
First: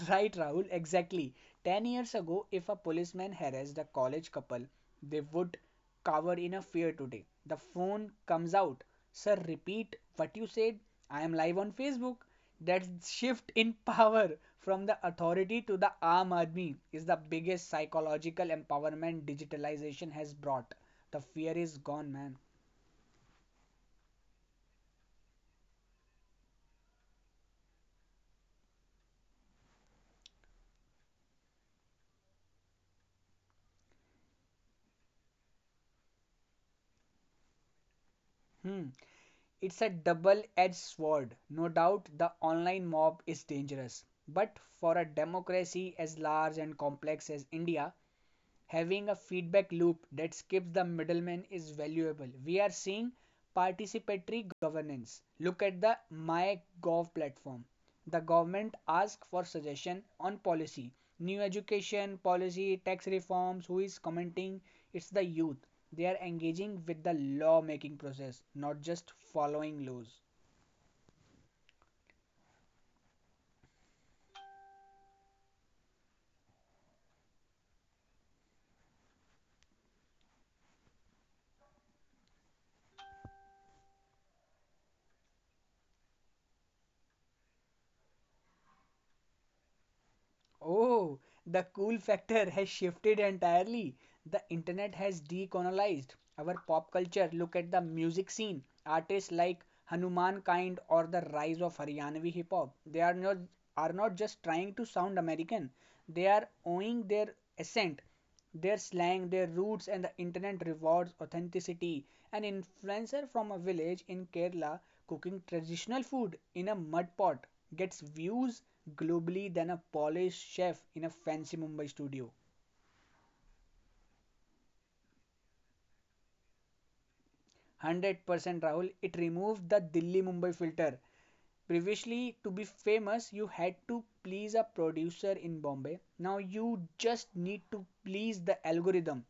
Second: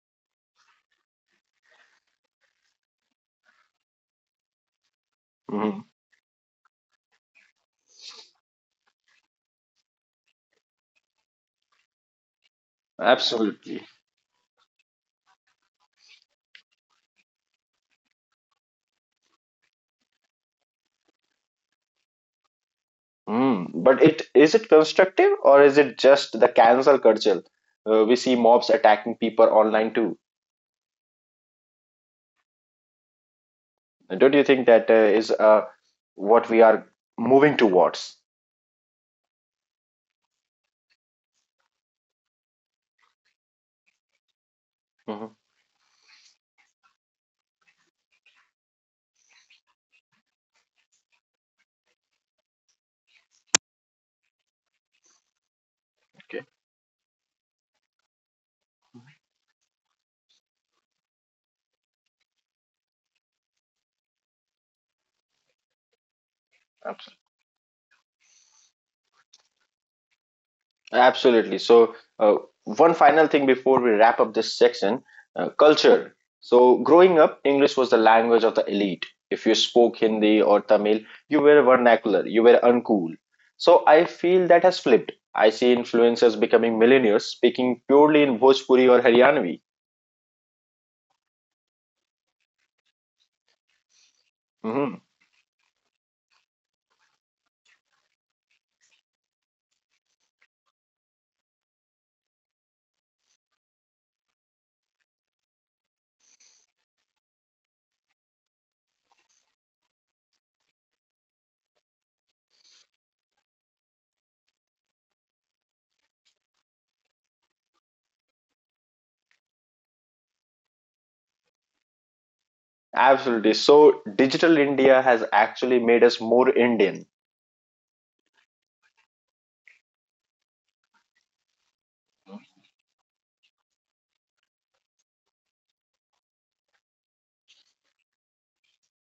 right, Rahul, exactly. ten years ago, if a policeman harassed a college couple, they would
Mhm.
cower in a fear today. The phone comes out. Sir, repeat what you said. I am live on Facebook. That shift in
Absolutely.
power from the authority to the arm army is the biggest psychological empowerment digitalization has brought. The fear is gone, man.
Mm. But it is it constructive or is it just the cancel culture? Uh, we see mobs attacking people online too. Don't you think that uh, is uh, what we are moving towards?
Hmm. It's a double edged sword. No doubt the online mob is dangerous. But for a
Mhm.
democracy as large and complex as India, having a feedback loop that skips the middleman is valuable. We are seeing participatory governance. Look at the
Okay.
MyGov platform. The government asks for suggestion on policy, new education policy, tax reforms, who is commenting? It's the youth. They are engaging with the law making process, not just following laws.
Absolutely. So, uh, one final thing before we wrap up this section, uh, culture. So, growing up, English was the language of the elite. If you spoke Hindi or Tamil, you were vernacular, you were uncool. So, I feel that has flipped. I see influencers becoming millionaires speaking purely in Bhojpuri or Haryanvi.
Oh, the cool factor has shifted entirely. The internet has
Mhm.
decolonized our pop culture. Look at the music scene. Artists like Hanuman Kind or the rise of Haryanvi hip hop. They are not are not just trying to sound American. They are owning their accent, their slang, their roots, and the internet rewards authenticity. An influencer from a village in Kerala cooking traditional food in a mud pot gets views globally than a polished chef in a fancy Mumbai studio.
Absolutely. So, digital India has actually made us more Indian.
one hundred percent Rahul. It removed the Delhi Mumbai filter. Previously, to be famous, you had to please a producer in Bombay. Now you just need to please the algorithm.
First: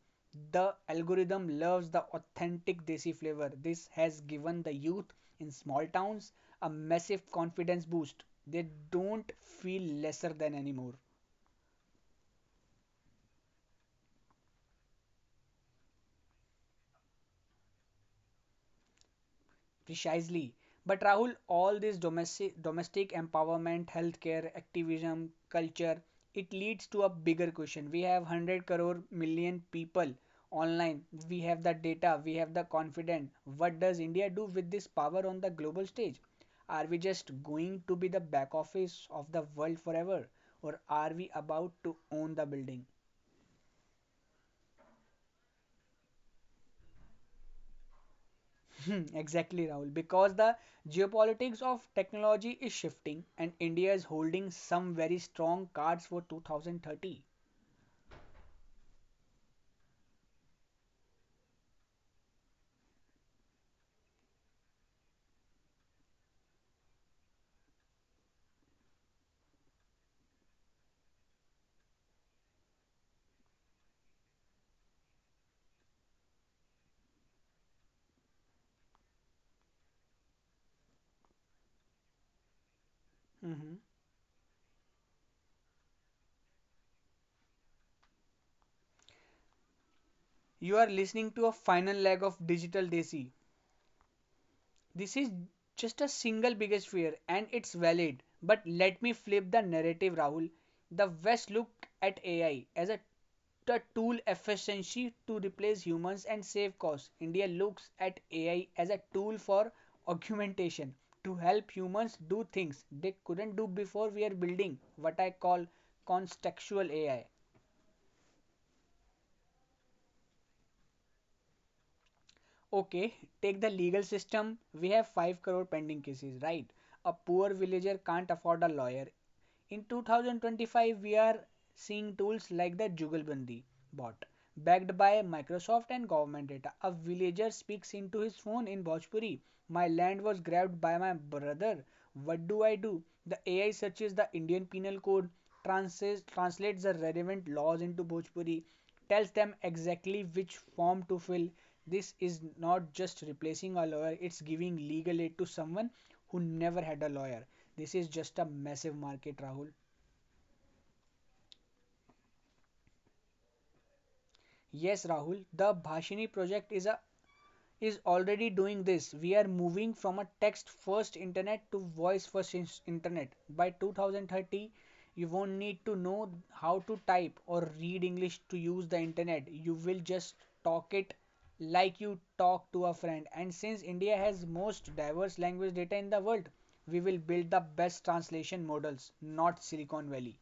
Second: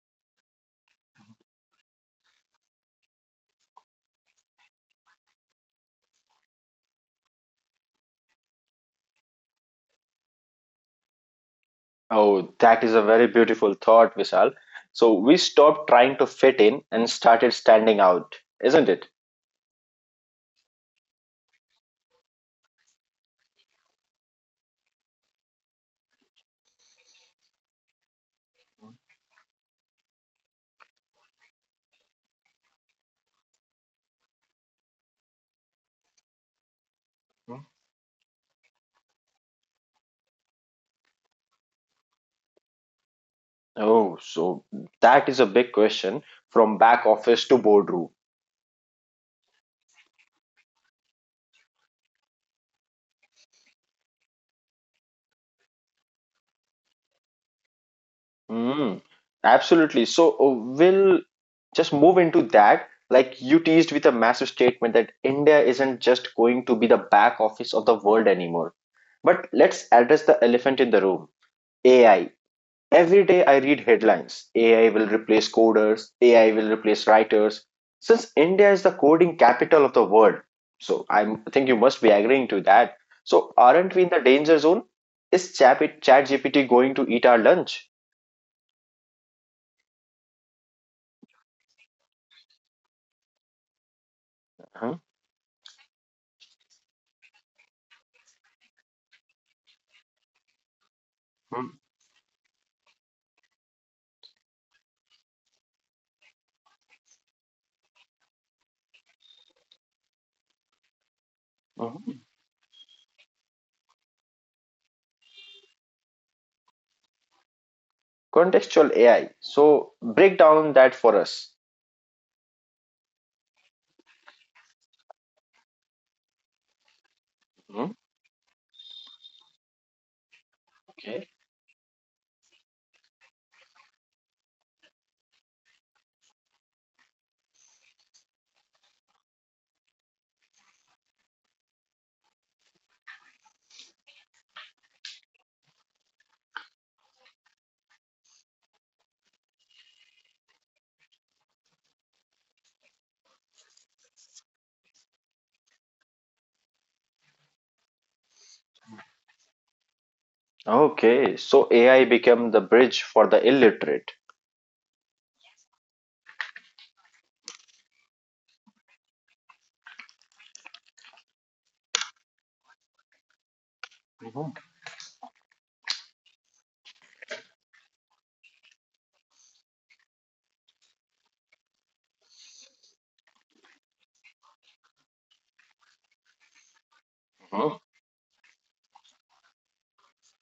The algorithm loves the authentic desi flavor. This has given the youth in small towns a massive confidence boost. They don't feel lesser than anymore.
Oh, that is a very beautiful thought, Vishal. So we stopped trying to fit in and started standing out, isn't it?
Precisely. But Rahul, all this domestic domestic empowerment, healthcare, activism, culture, it leads to a bigger question. We have one hundred crore million people online. We have the data, we have the confidence. What does India do with this power on the global stage? Are we just
Hmm.
going to be the back office of the world forever, or are we about to own the building?
Oh, so that is a big question, from back office to boardroom.
Hmm, Exactly, Rahul. Because the geopolitics of technology is shifting, and India is holding some very strong cards for twenty thirty.
Mm, absolutely. So uh, we'll just move into that. Like you teased with a massive statement that India isn't just going to be the back office of the world anymore. But let's address the elephant in the room: A I. Every day I read headlines, A I will replace coders, A I will replace writers. Since India is the coding capital of the world, so I'm- I think you must be agreeing to that. So
Mhm.
aren't we in the danger zone? Is Chat G P T going to eat our lunch?
You are listening to a final leg of Digital Desi.
Huh?
This is just a single biggest fear and it's valid. But let me flip the narrative, Rahul. The West look
Hmm.
at A I as a t- tool efficiency to replace humans and save costs. India looks at A I as a tool for augmentation, to help humans
Mhm.
do things they couldn't do before. We are building what I call contextual A I.
Contextual A I. So break down that for us.
Okay, take the legal system. We have five crore pending cases, right? A poor
Hmm?
villager can't afford a lawyer. In two thousand twenty-five, we
Okay.
are seeing tools like the Jugalbandi bot, backed by Microsoft and government data. A villager speaks into his phone in Bhojpuri. "My land was grabbed by my brother. What do I do?" The A I searches the Indian Penal Code, translates, translates the relevant laws into Bhojpuri, tells them exactly which form to fill. This is not just replacing a lawyer, it's giving legal aid to someone who never had a lawyer. This is just a massive market, Rahul.
Okay. So A I become the bridge for the illiterate.
Yes, Rahul, the Bhashini project is a is already doing this. We are moving from a text first internet to voice first internet. By
Mhm.
twenty thirty, you won't need to know how to type or read English to use the internet. You will just talk it like you talk to a friend. And since India has most diverse language data in the world, we will build the best translation models, not Silicon Valley.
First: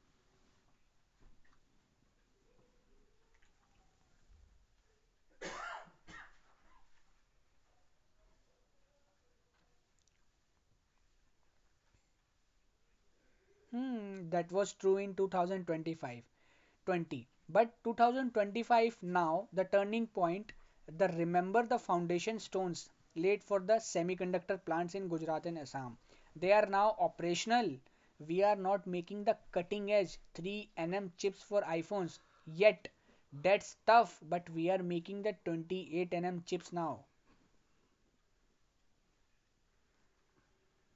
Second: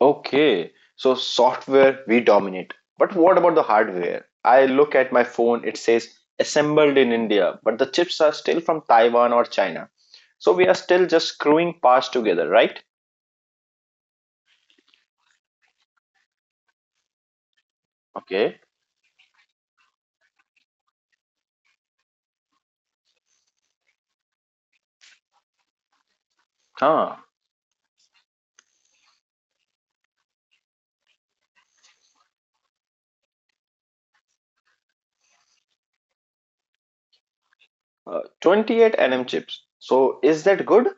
Okay, so software we dominate. But what about the hardware? I look at my phone, it says assembled in India, but the chips are still from Taiwan or China. So we are still just screwing parts together, right?
Hmm, that was true in two thousand twenty-five twenty, but
Okay.
two thousand twenty-five now the turning point. The remember the foundation stones laid for the semiconductor plants in Gujarat and Assam, they are now
Huh.
operational. We are not making the cutting edge three nanometer chips for iPhones yet, that's tough, but we are making the twenty-eight nanometer chips now.
Uh, twenty-eight nm chips. So is that good?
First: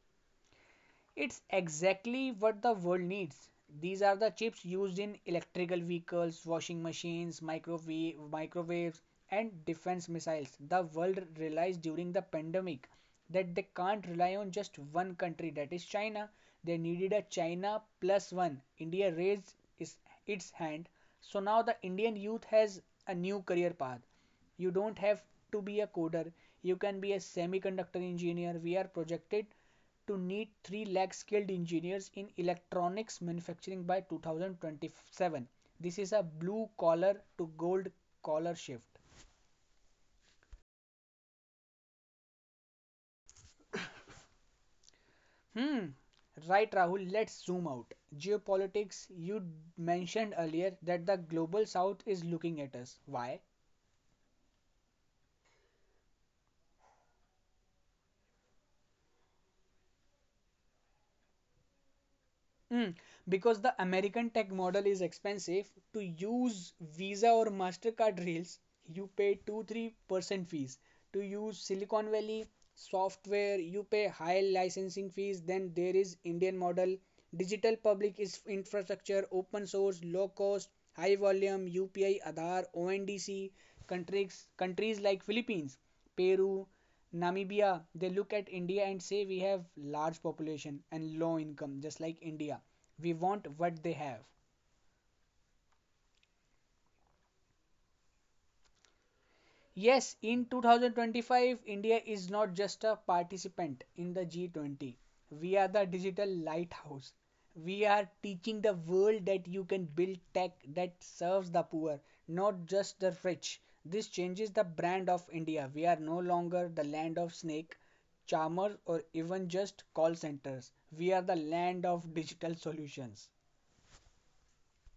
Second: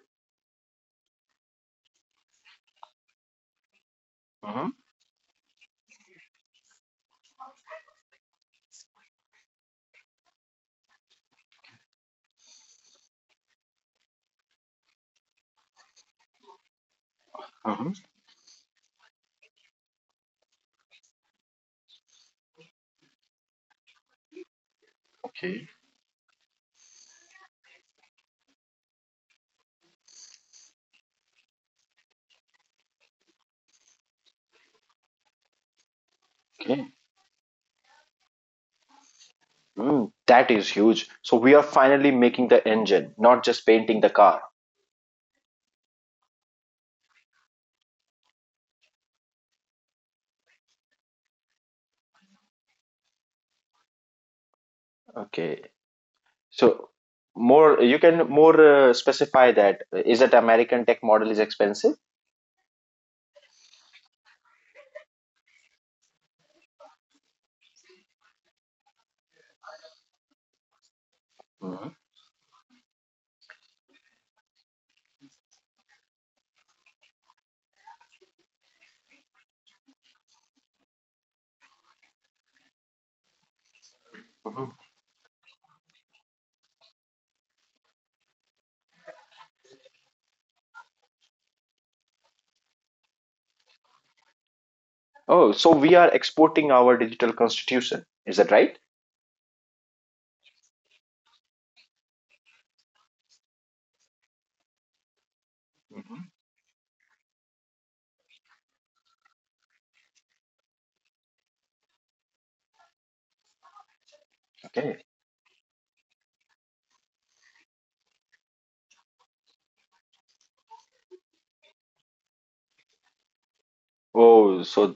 It's exactly what the world needs. These are the chips used in electrical vehicles, washing machines, microwave, microwaves, and defense missiles. The world realized during the pandemic that they can't rely on just one country, that is China. They needed a China plus one. India raised its hand. So now the Indian youth has a new career path. You don't have to
Okay.
be a coder, you can be a semiconductor engineer. We are projected to need three lakh skilled engineers in electronics manufacturing by twenty twenty-seven. This is a blue
Okay.
collar to gold collar shift.
Mm, that is huge. So we are finally making the engine, not just painting the car.
Hmm, right, Rahul, let's zoom out. Geopolitics, you mentioned earlier that the global south is looking at us. Why?
Okay. So more you can more uh, specify that, is that American tech model is expensive?
Mm, because the American tech model is expensive. To use Visa or MasterCard reels, you pay two-three percent fees. To use
Mhm.
Silicon Valley software, you pay high licensing fees. Then there is Indian model. Digital public is infrastructure, open source, low cost, high volume, U P I, Aadhaar, O N D C, countries, countries like Philippines, Peru, Namibia, they look at India and say we have large population and low income, just like India. We want what they have.
Oh, so we are exporting our digital constitution. Is that right?
Yes, in two thousand twenty-five, India is not just a participant in the G twenty. We are the digital lighthouse. We are teaching the world that you can build tech that serves the poor, not just the rich. This changes the
Okay.
brand of India. We are no longer the land of snake charmers or even just call centers. We are the land of digital solutions.
Oh, so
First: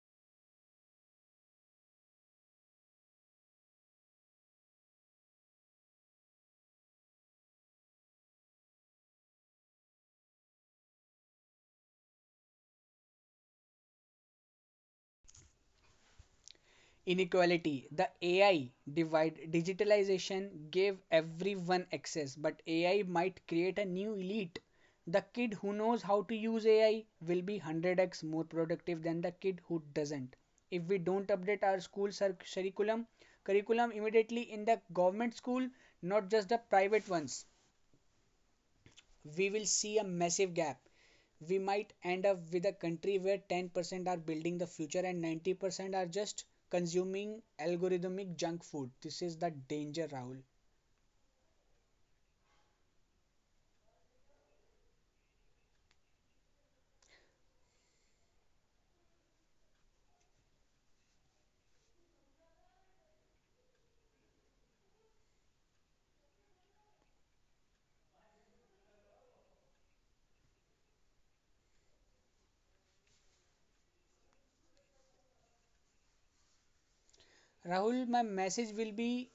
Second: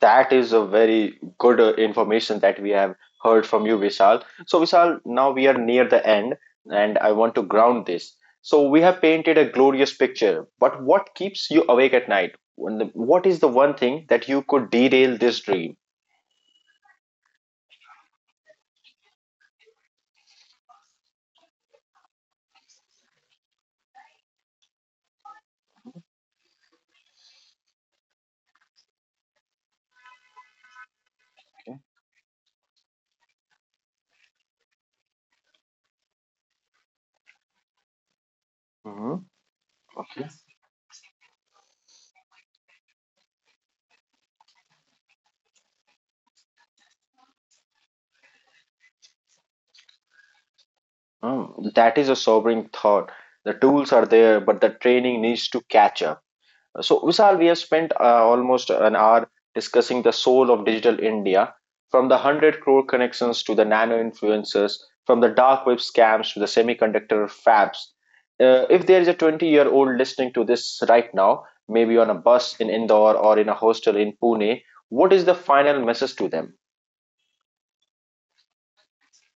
that is a very good uh, information that we have heard from you, Vishal. So, Vishal, now we are near the end, and I want to ground this. So, we have painted a glorious picture, but what keeps you awake at night? When the- What is the one thing that you could derail this dream?
Inequality, the AI divide. Digitalization gave everyone access, but AI might create a new elite. The kid who knows how to use AI will be one hundred x more productive than the kid who doesn't. If we don't update
Okay.
our school curriculum curriculum immediately in the government school, not just the private ones,
Hmm.
we will see a
Okay.
massive gap. We might end up with a country where ten percent are building the future and ninety percent are just consuming algorithmic junk food. This is the danger, Rahul.
Oh, that is a sobering thought. The tools are there, but the training needs to catch up. So, Vishal, we have spent uh, almost an hour discussing the soul of digital India, from the one hundred crore connections to the nano influencers, from the dark web scams to the semiconductor fabs. Uh, if there is a twenty year old listening to this right now, maybe on a bus in Indore or in a hostel in Pune, what is the final message to them?
Rahul, my message will be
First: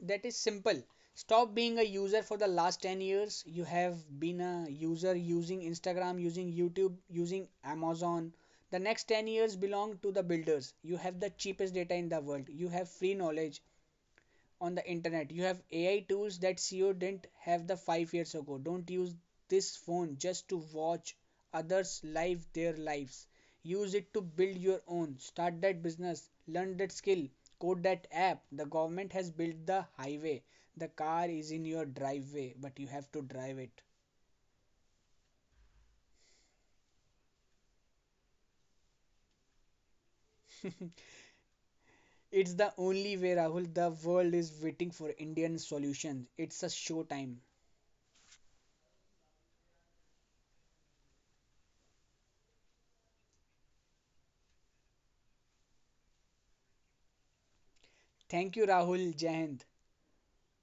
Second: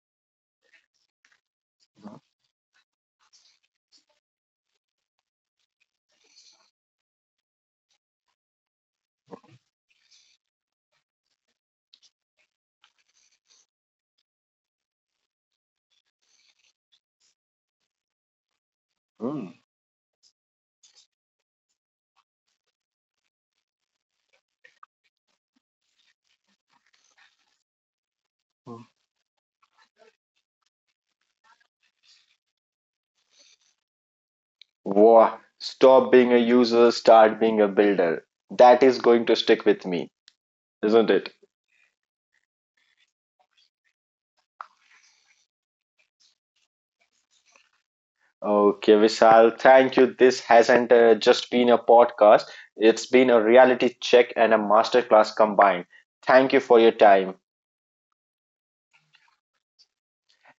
that is simple. Stop being a user. For the last ten years, you have been a user, using Instagram, using YouTube, using Amazon. The next ten years belong to the builders. You have the cheapest data in the world. You have free knowledge on the internet. You have A I tools that C E O didn't have the five years ago. Don't use
Hmm.
this phone just to watch others live their lives. Use it to build your own. Start that business. Learn that skill. Code that app. The
Hmm.
government has built the highway. The car is in your driveway, but you have to drive it.
Wow, stop being a user, start being a builder. That is going to stick with me, isn't it?
It's the only way, Rahul. The world is waiting for Indian solutions. It's a showtime.
Okay, Vishal, thank you. This hasn't uh, just been a podcast, it's been a reality check and a masterclass combined. Thank you for your time.
Thank you, Rahul. Jai Hind.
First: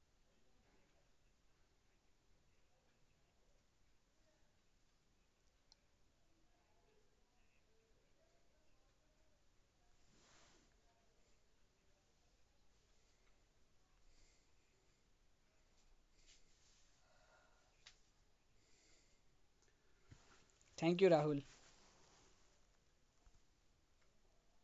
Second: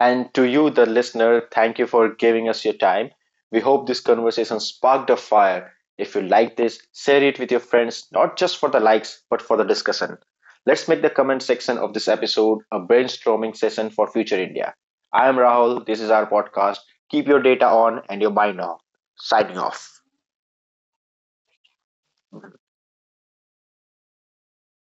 And to you, the listener, thank you for giving us your time. We hope this conversation sparked a fire. If you like this, share it with your friends, not just for the likes, but for the discussion. Let's make the comment section of this episode a brainstorming session for future India. I am Rahul. This is our podcast. Keep your data on and your mind off. Signing off.
Thank you, Rahul.